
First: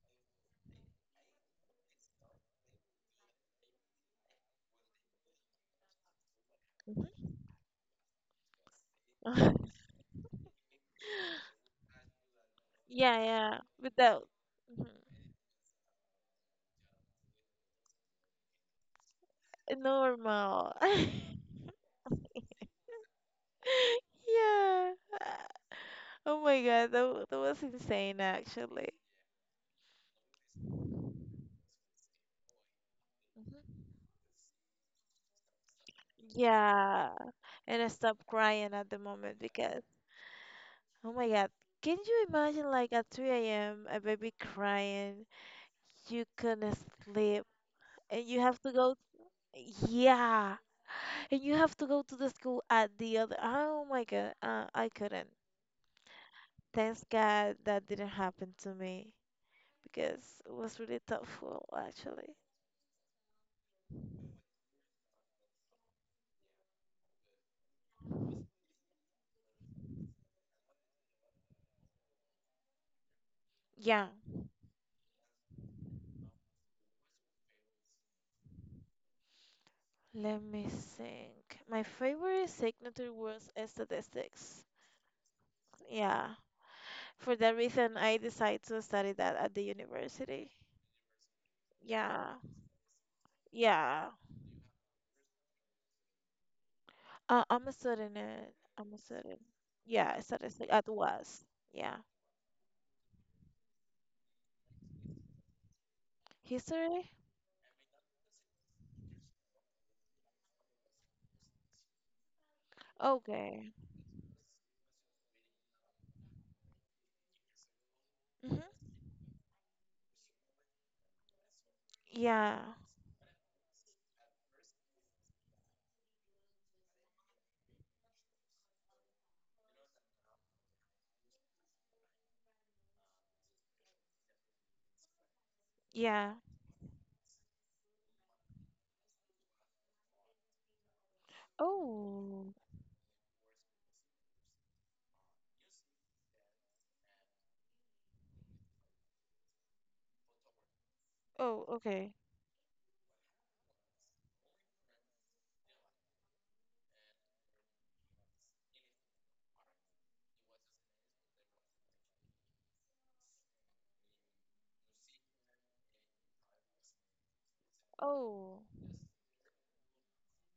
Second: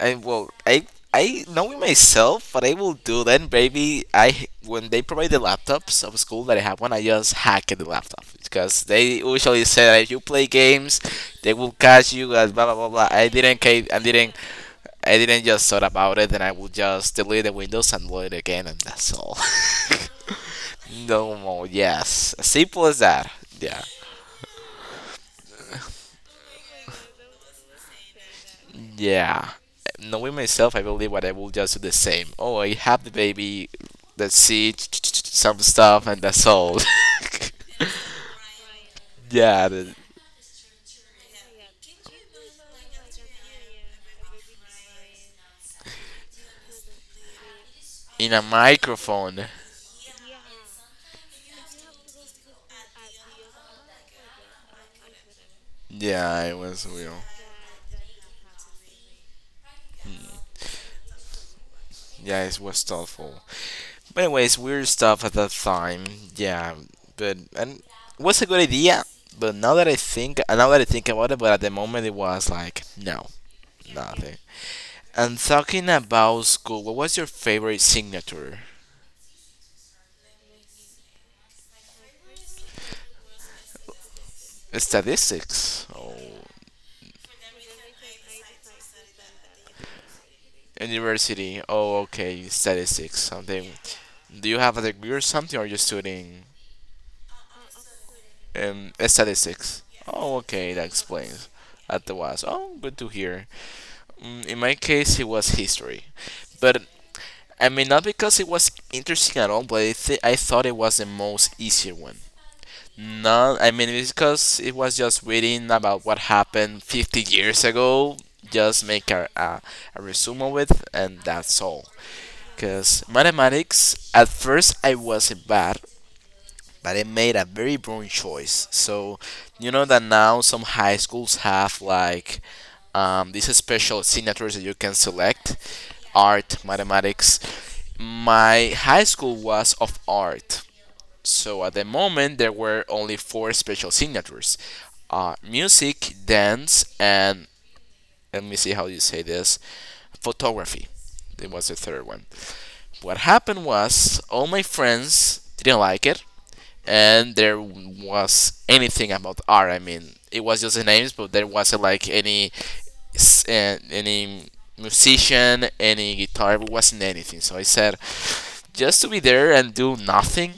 A: I well, I I knowing myself, what I will do then, baby. I when they provide the laptops of school that I have one, I
B: Mhm.
A: just hack the laptop because they usually say that if you play games, they will catch you. As blah blah blah blah.
B: Yeah, yeah.
A: I
B: Without
A: didn't.
B: mhm.
A: I didn't just thought about it, and I will just delete the Windows and load it again, and that's all.
B: Normal.
A: No more. Yes, simple as that. Yeah.
B: Yeah. Oh my God, that was insane actually.
A: Yeah. Knowing myself, I believe what I will just do the same. Oh, I have the baby.
B: Mhm.
A: Let's see some stuff, and that's all.
B: Yeah. And I stopped crying at the moment
A: Yeah,
B: because oh my God. Can you imagine like at 3 a.m. a baby crying, you couldn't sleep, and
A: in
B: you
A: a
B: have to go
A: microphone.
B: yeah, and you have to go to the school at the other. Oh my God, I couldn't.
A: Yeah, it was
B: Thanks
A: real.
B: God that didn't happen to me because it was really thoughtful actually.
A: Yeah, it was thoughtful. But anyways, weird stuff at that time. Yeah, but and it was a good idea. But now that I think, now that I think about it, but at the moment it was like no,
B: Yeah,
A: nothing. And talking about school, what was your favorite signature?
B: let me think. My favorite signature was statistics.
A: Statistics. Oh,
B: Yeah. For that reason, I decided to study that at the university.
A: university. Oh,
B: Yeah.
A: okay. Statistics. Something.
B: Yeah.
A: Do you have a degree or something, or are you studying
B: Uh, I'm a student at, I'm a student.
A: statistics?
B: Yeah, I
A: Oh,
B: studied
A: okay. That
B: at West.
A: explains.
B: Yeah.
A: At the was. Oh, good to hear. Mm, in my case, it was history, but
B: History?
A: I mean not because it was interesting at all, but I thought it was the most easier one. No, I
B: Okay.
A: mean it's because it was just reading about what happened 50 years ago.
B: Hmm.
A: Just make a resume with, and that's all.
B: Yeah.
A: Because mathematics, at first I wasn't bad, but I made a very wrong choice. So you know that now some high schools have like these special signatures that you can select,
B: Yeah.
A: art, mathematics. My high school was of art, so at the moment, there
B: Oh.
A: were only four special signatures music, dance, and let me see how you say this photography. It
B: Oh,
A: was the third
B: okay.
A: one. What happened was all my friends didn't like it, and there was anything about art. I mean, it was just the names, but there wasn't like any any musician, any guitar, it wasn't anything. So I said,
B: Oh.
A: just to be there and do nothing,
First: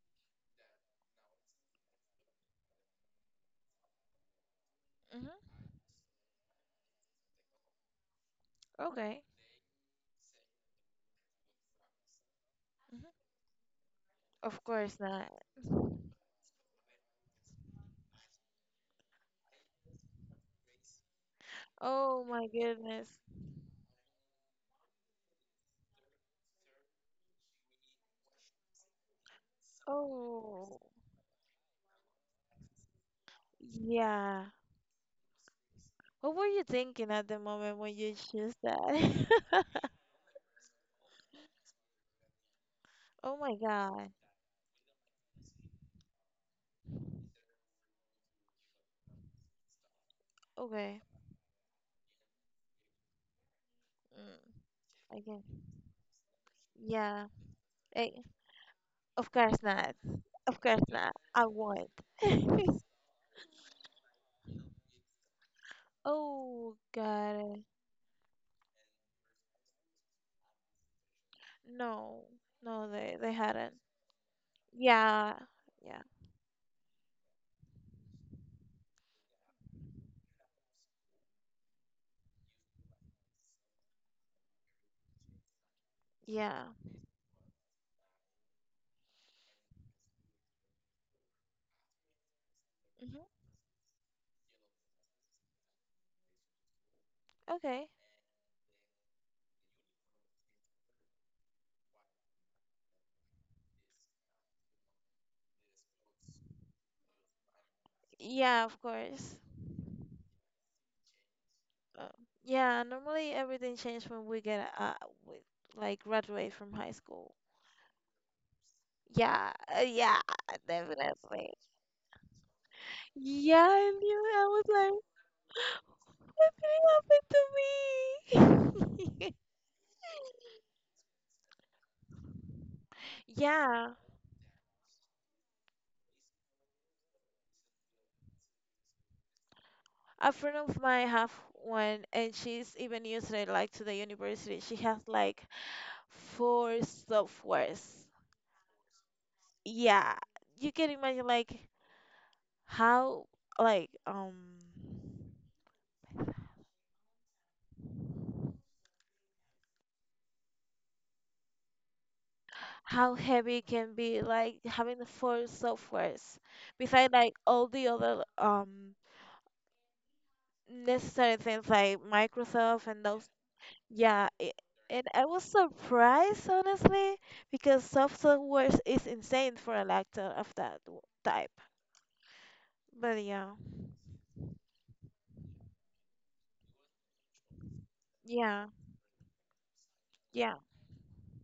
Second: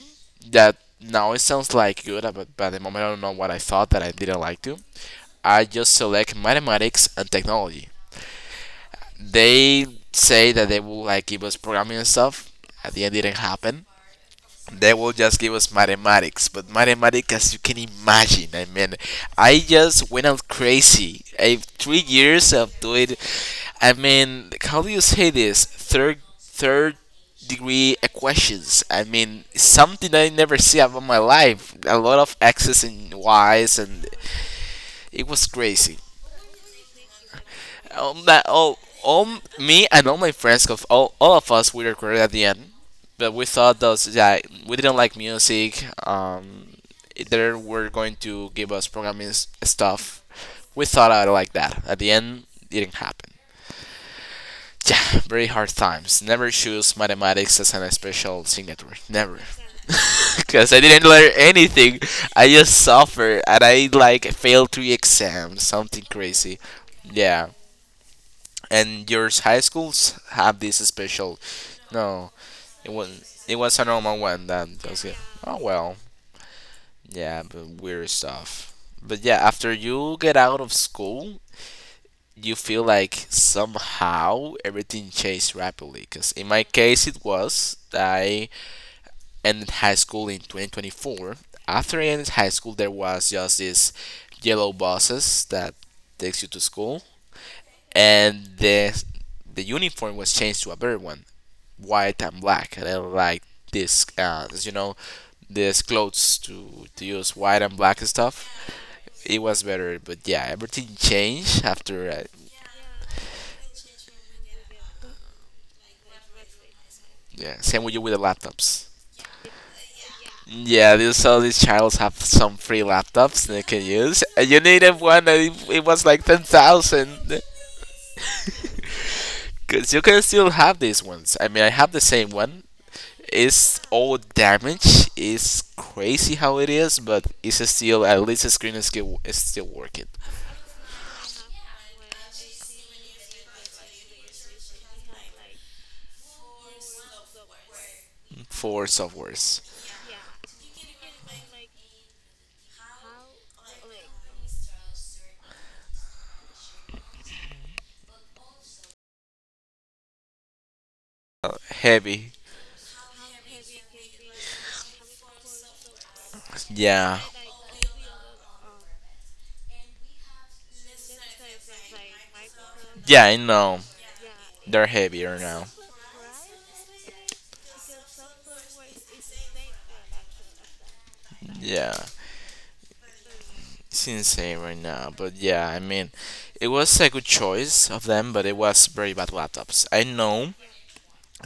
A: that now it sounds like good, but by the moment I don't know what I thought that I didn't like to.
B: Hmm.
A: I just select mathematics and technology.
B: Okay.
A: They say that they will like give us programming and stuff. At the
B: Hmm.
A: end, it didn't happen
B: Of
A: they
B: course
A: will
B: not.
A: just give us mathematics. But mathematics, as you can imagine, I mean, I just went out crazy. I three
B: Oh my
A: years of
B: goodness.
A: doing, I mean, how do you say this? Third degree equations. I mean, something I never
B: Oh.
A: see about my life. A lot of x's and y's, and
B: Yeah.
A: it was crazy.
B: What were you thinking at the moment when you
A: That
B: choose
A: all
B: that?
A: me and all my friends, 'cause all of us, we recorded at the end. But
B: Oh
A: we
B: my
A: thought those
B: God.
A: that we didn't like music. They were going to give us programming stuff. We
B: Okay.
A: thought I like that. At the end, didn't happen.
B: Mm,
A: Yeah,
B: okay.
A: very hard times. Never choose
B: Yeah.
A: mathematics as an
B: Eh,
A: special signature.
B: of
A: Never.
B: course not. Of
A: Because I
B: course
A: didn't
B: not.
A: learn
B: I won't.
A: anything. I just suffered and I like failed three exams. Something crazy.
B: Oh, got
A: Yeah.
B: it.
A: And your high schools have this special?
B: No.
A: No,
B: No, they
A: it
B: hadn't.
A: was a normal one that was good.
B: Yeah.
A: Oh well,
B: Yeah.
A: yeah, but weird stuff. But yeah, after you get out of school, you feel like somehow everything changed rapidly. Cause in my
B: Yeah.
A: case, it was I ended high school in 2024. After I ended high school, there
B: Hmm.
A: was just this yellow buses that takes you to school,
B: Okay.
A: and the uniform was changed to a better one. White and black. I don't like this, uh, you know, these clothes to use white and black stuff.
B: Yeah, of course.
A: It was better, but yeah, everything changed
B: Uh,
A: after.
B: yeah, normally everything changes when we get we, like graduate from high school.
A: Yeah, same with you with the laptops.
B: Yeah. Yeah,
A: Yeah, these all
B: definitely.
A: these childs have some free laptops they
B: Yeah,
A: can
B: I
A: use.
B: knew. I
A: And you
B: was like,
A: needed one that it was like ten
B: what
A: thousand,
B: happened to me?
A: cause you can still have these ones. I mean, I have the same one. It's
B: Yeah.
A: all damaged. It's crazy how it is, but it's still at least the screen is still working.
B: A friend of mine have one, and she's even using it like to the university. She has like four softwares.
A: Force softwares,
B: Yeah, you can imagine how like
A: heavy.
B: how heavy it can be like having the four softwares besides
A: Yeah.
B: like all the other necessary things like Microsoft and
A: Yeah,
B: those.
A: I know.
B: Yeah, it,
A: They're
B: and I
A: heavier
B: was
A: now.
B: surprised honestly because software is insane for a laptop of that type.
A: Yeah.
B: But yeah,
A: It's insane right now. But yeah, I mean, it was a good choice of them, but it
B: yeah,
A: was very bad laptops. I know.
B: yeah,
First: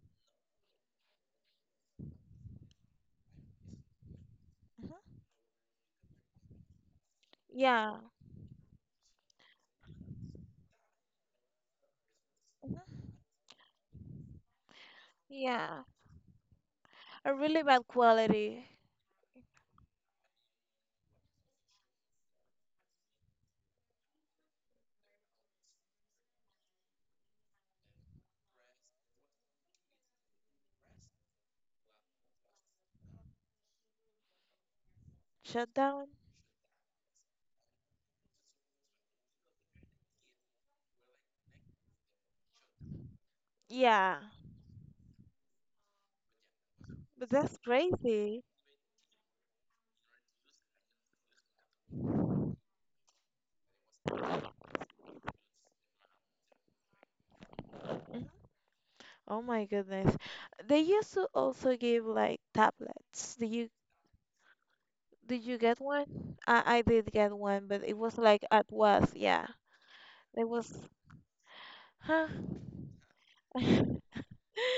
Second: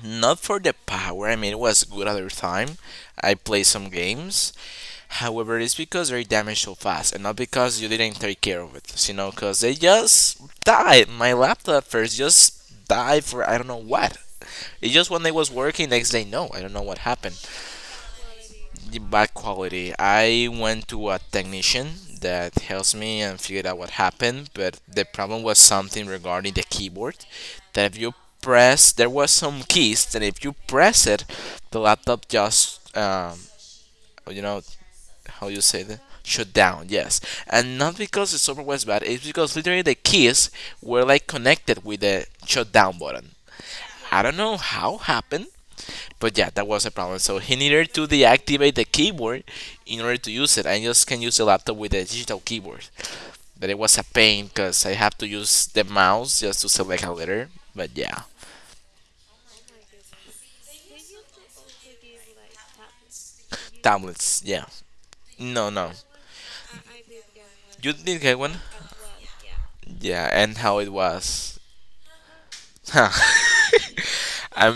A: Not for the power. I mean, it was good at the time. I played some games.
B: mhm,
A: However, it's because they damaged so fast and not because you
B: yeah,
A: didn't take care of it. You know, because they just died. My laptop first just
B: mhm,
A: died for I don't know what. It's just when I was
B: yeah.
A: working next day, no, I don't know what
B: A
A: happened.
B: really bad quality
A: The bad quality. I went to a technician that helps me and figured out what happened, but the problem was something regarding the keyboard that if you press, there was some keys that if you press it, the laptop just, you know, how you say that?
B: shutdown.
A: Shut down, yes, and not because the software was bad. It's because literally the keys were like connected with the shutdown button.
B: Yeah,
A: I don't know how happened, but yeah, that was a problem.
B: but
A: So
B: that's
A: he needed to
B: crazy.
A: deactivate the keyboard in order to use it. I just can use the laptop with a digital keyboard. But it was a pain
B: Mhm.
A: because I have to use the mouse just to select a letter. But yeah,
B: Oh my goodness. They used to also give like tablets.
A: tablets. Yeah.
B: Did you
A: No,
B: get
A: no.
B: one? I did get one, but
A: You
B: it was
A: did get
B: like
A: one.
B: at was, yeah.
A: Yeah,
B: It
A: and how
B: was
A: it was.
B: huh?
A: I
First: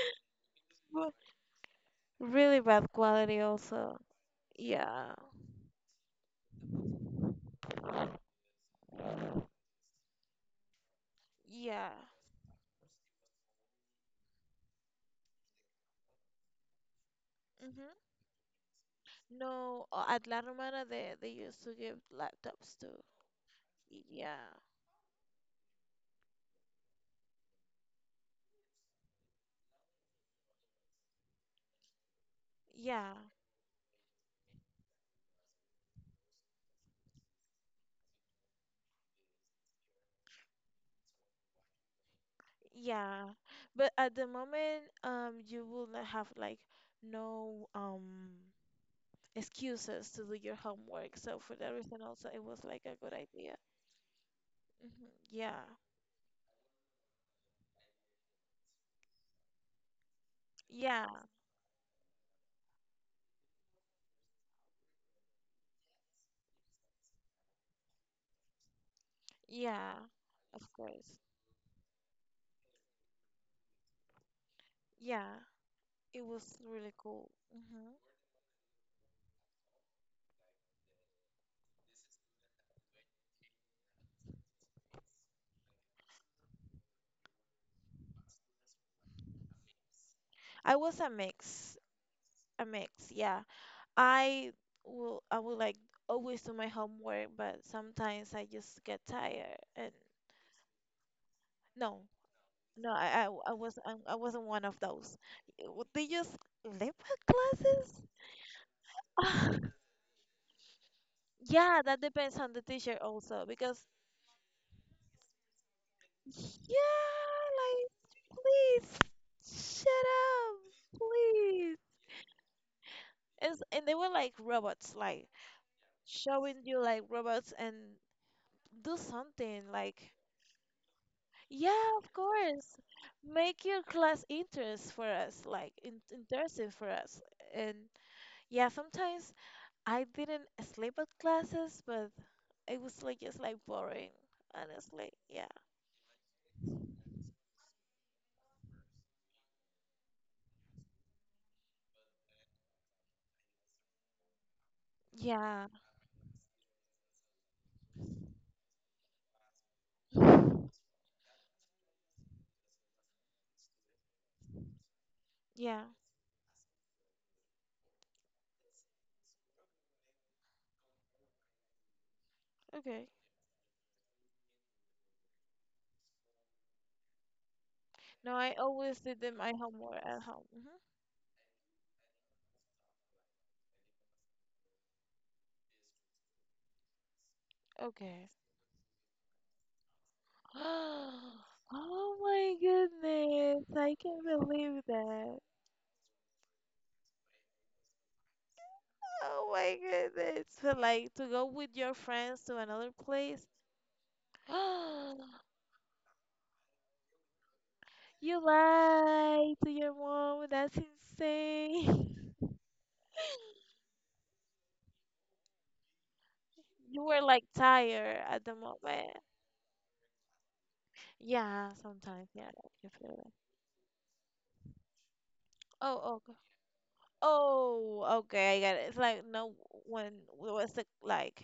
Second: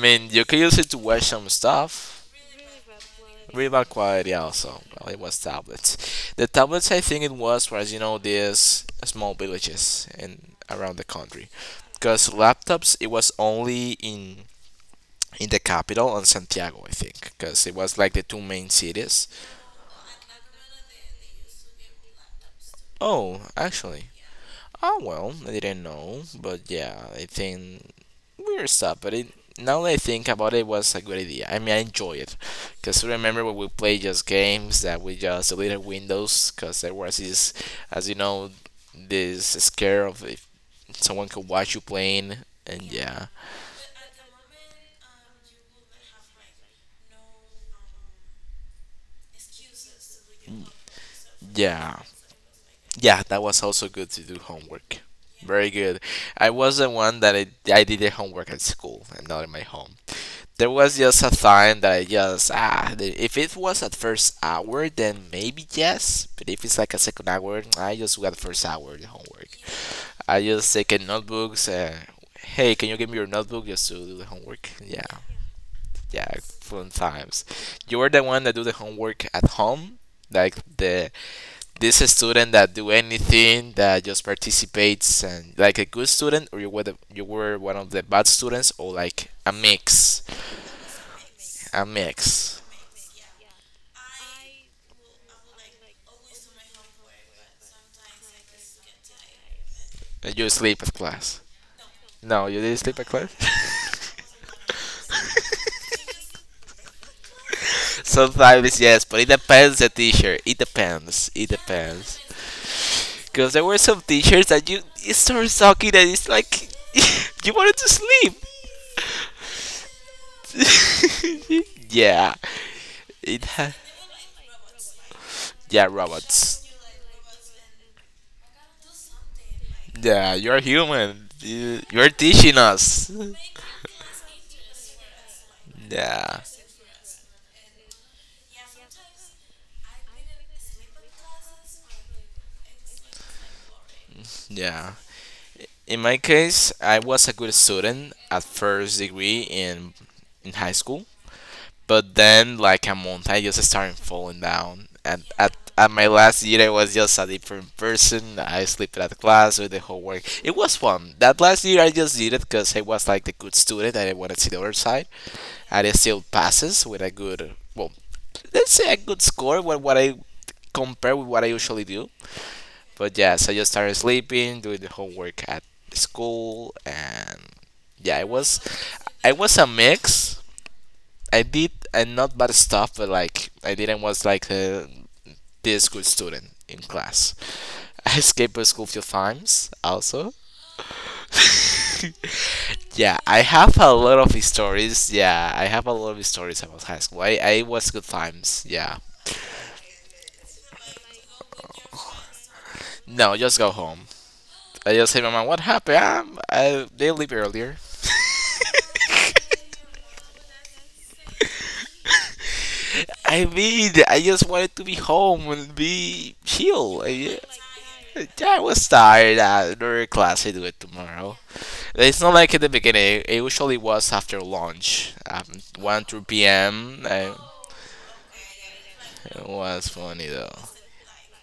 A: mean, you can use it to watch some stuff.
B: Really bad quality
A: Rebar
B: also.
A: quality also. Well,
B: Yeah.
A: it was tablets. The tablets I think it was you know these small villages and around the country,
B: Yeah.
A: because laptops it was only in the capital on Santiago I think, because it
B: Mm-hmm.
A: was like the two main cities.
B: No, at La Romana they used to give laptops too.
A: Oh, actually,
B: Yeah.
A: oh well, I didn't know, but yeah, I think weird stuff. But it, now that I think about it, it was a good idea. I mean, I enjoy it because
B: Yeah.
A: remember when we played just games that we just deleted Windows because there was this, as you know, this scare of if someone could watch you playing, and yeah,
B: Yeah. But at the moment, you will not have like no excuses to do your homework. So for that
A: yeah,
B: reason also it was like a good
A: yeah, that
B: idea.
A: was also good to do homework.
B: Hmm. Yeah.
A: Very good. I was the one that I did the homework at school and not in my home. There was
B: Yeah.
A: just a time that I just ah, if it was at first hour, then maybe yes. But if it's like a second hour, I just got first hour the homework.
B: Yeah.
A: I
B: Of
A: just take in
B: course.
A: notebooks. Hey, can you give me your notebook just to do the homework? Yeah,
B: Yeah. It
A: yeah,
B: was
A: fun
B: really cool.
A: times.
B: Hmm.
A: You are the one that do the homework at home, like the this student that do anything that just participates and like a good student, or you were the, you were one of the bad students, or like a mix,
B: I was a mix.
A: a mix.
B: A mix, yeah. I I will like always do my homework, but sometimes I just get tired and
A: And you sleep at class.
B: no,
A: No, you didn't
B: no,
A: sleep at class?
B: I was I wasn't one of those. They just lip classes.
A: Sometimes yes, but it depends the teacher. It depends. It
B: Yeah, that
A: depends.
B: depends on the teacher also
A: Because there were
B: because
A: some teachers that you it started sucking and it's like
B: yeah,
A: you wanted to
B: like
A: sleep.
B: please shut up, please.
A: Yeah. It ha-
B: And they were like robots, like
A: yeah, robots.
B: showing you like robots and do something like
A: Yeah, you're human. You-
B: yeah,
A: you're
B: of
A: teaching
B: course.
A: us.
B: Make your class interest for us, like in
A: Yeah.
B: interesting for us. And yeah, sometimes I didn't sleep at classes, but it was like just like boring,
A: Yeah.
B: honestly. Yeah.
A: In my case, I was a good student at first degree in high school, but then like a month I just started falling down. And at
B: Yeah.
A: at my last year, I was just a different person. I slept at class with the homework. It was fun. That last year, I just did it because I was like the good student and I wanted to see the other side,
B: Yeah.
A: and it still passes with a good well, let's say a good score. What I compare with what I usually do.
B: Okay.
A: But yeah, so I just started sleeping, doing the homework at the school, and yeah, it
B: No, I
A: was,
B: always did
A: I
B: them my
A: was a
B: homework at
A: mix.
B: home. Hmm.
A: I did and not bad stuff, but like I didn't was like a, this good student in class. I
B: Okay.
A: escaped the school a few times also.
B: Oh my
A: Yeah, I
B: goodness.
A: have a
B: I
A: lot
B: can't
A: of
B: believe
A: stories.
B: that.
A: Yeah, I have a lot of stories about high school. I was good times. Yeah.
B: Oh my goodness. But like to go with your friends to another
A: No,
B: place,
A: just go home. I just say, Mama, what happened? I, they leave earlier.
B: you lied to your mom. That's insane.
A: I mean, I just wanted to be home and be
B: You
A: chill.
B: were
A: I,
B: like tired
A: yeah,
B: at the
A: I was
B: moment.
A: tired. Another class I do it tomorrow.
B: Yeah,
A: It's
B: sometimes.
A: not
B: Yeah,
A: like at the
B: like, you feel
A: beginning.
B: it.
A: It usually was after lunch, one
B: Oh,
A: two
B: okay.
A: p.m.
B: Oh, okay. I got it. It's like
A: It
B: no,
A: was
B: when
A: funny though.
B: what's the like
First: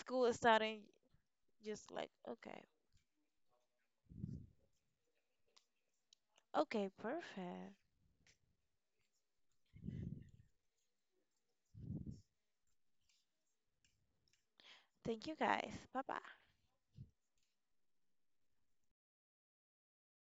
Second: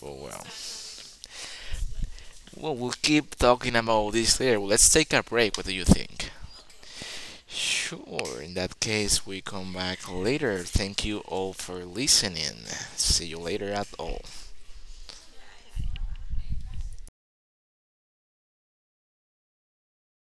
A: But
B: is
A: well,
B: starting, just like okay,
A: well, we'll keep talking about this later. Well, let's take a break. What do you think?
B: okay, perfect.
A: Sure. In that case, we come back later. Thank you all for listening. See you later at all.
B: Thank you guys. Bye bye.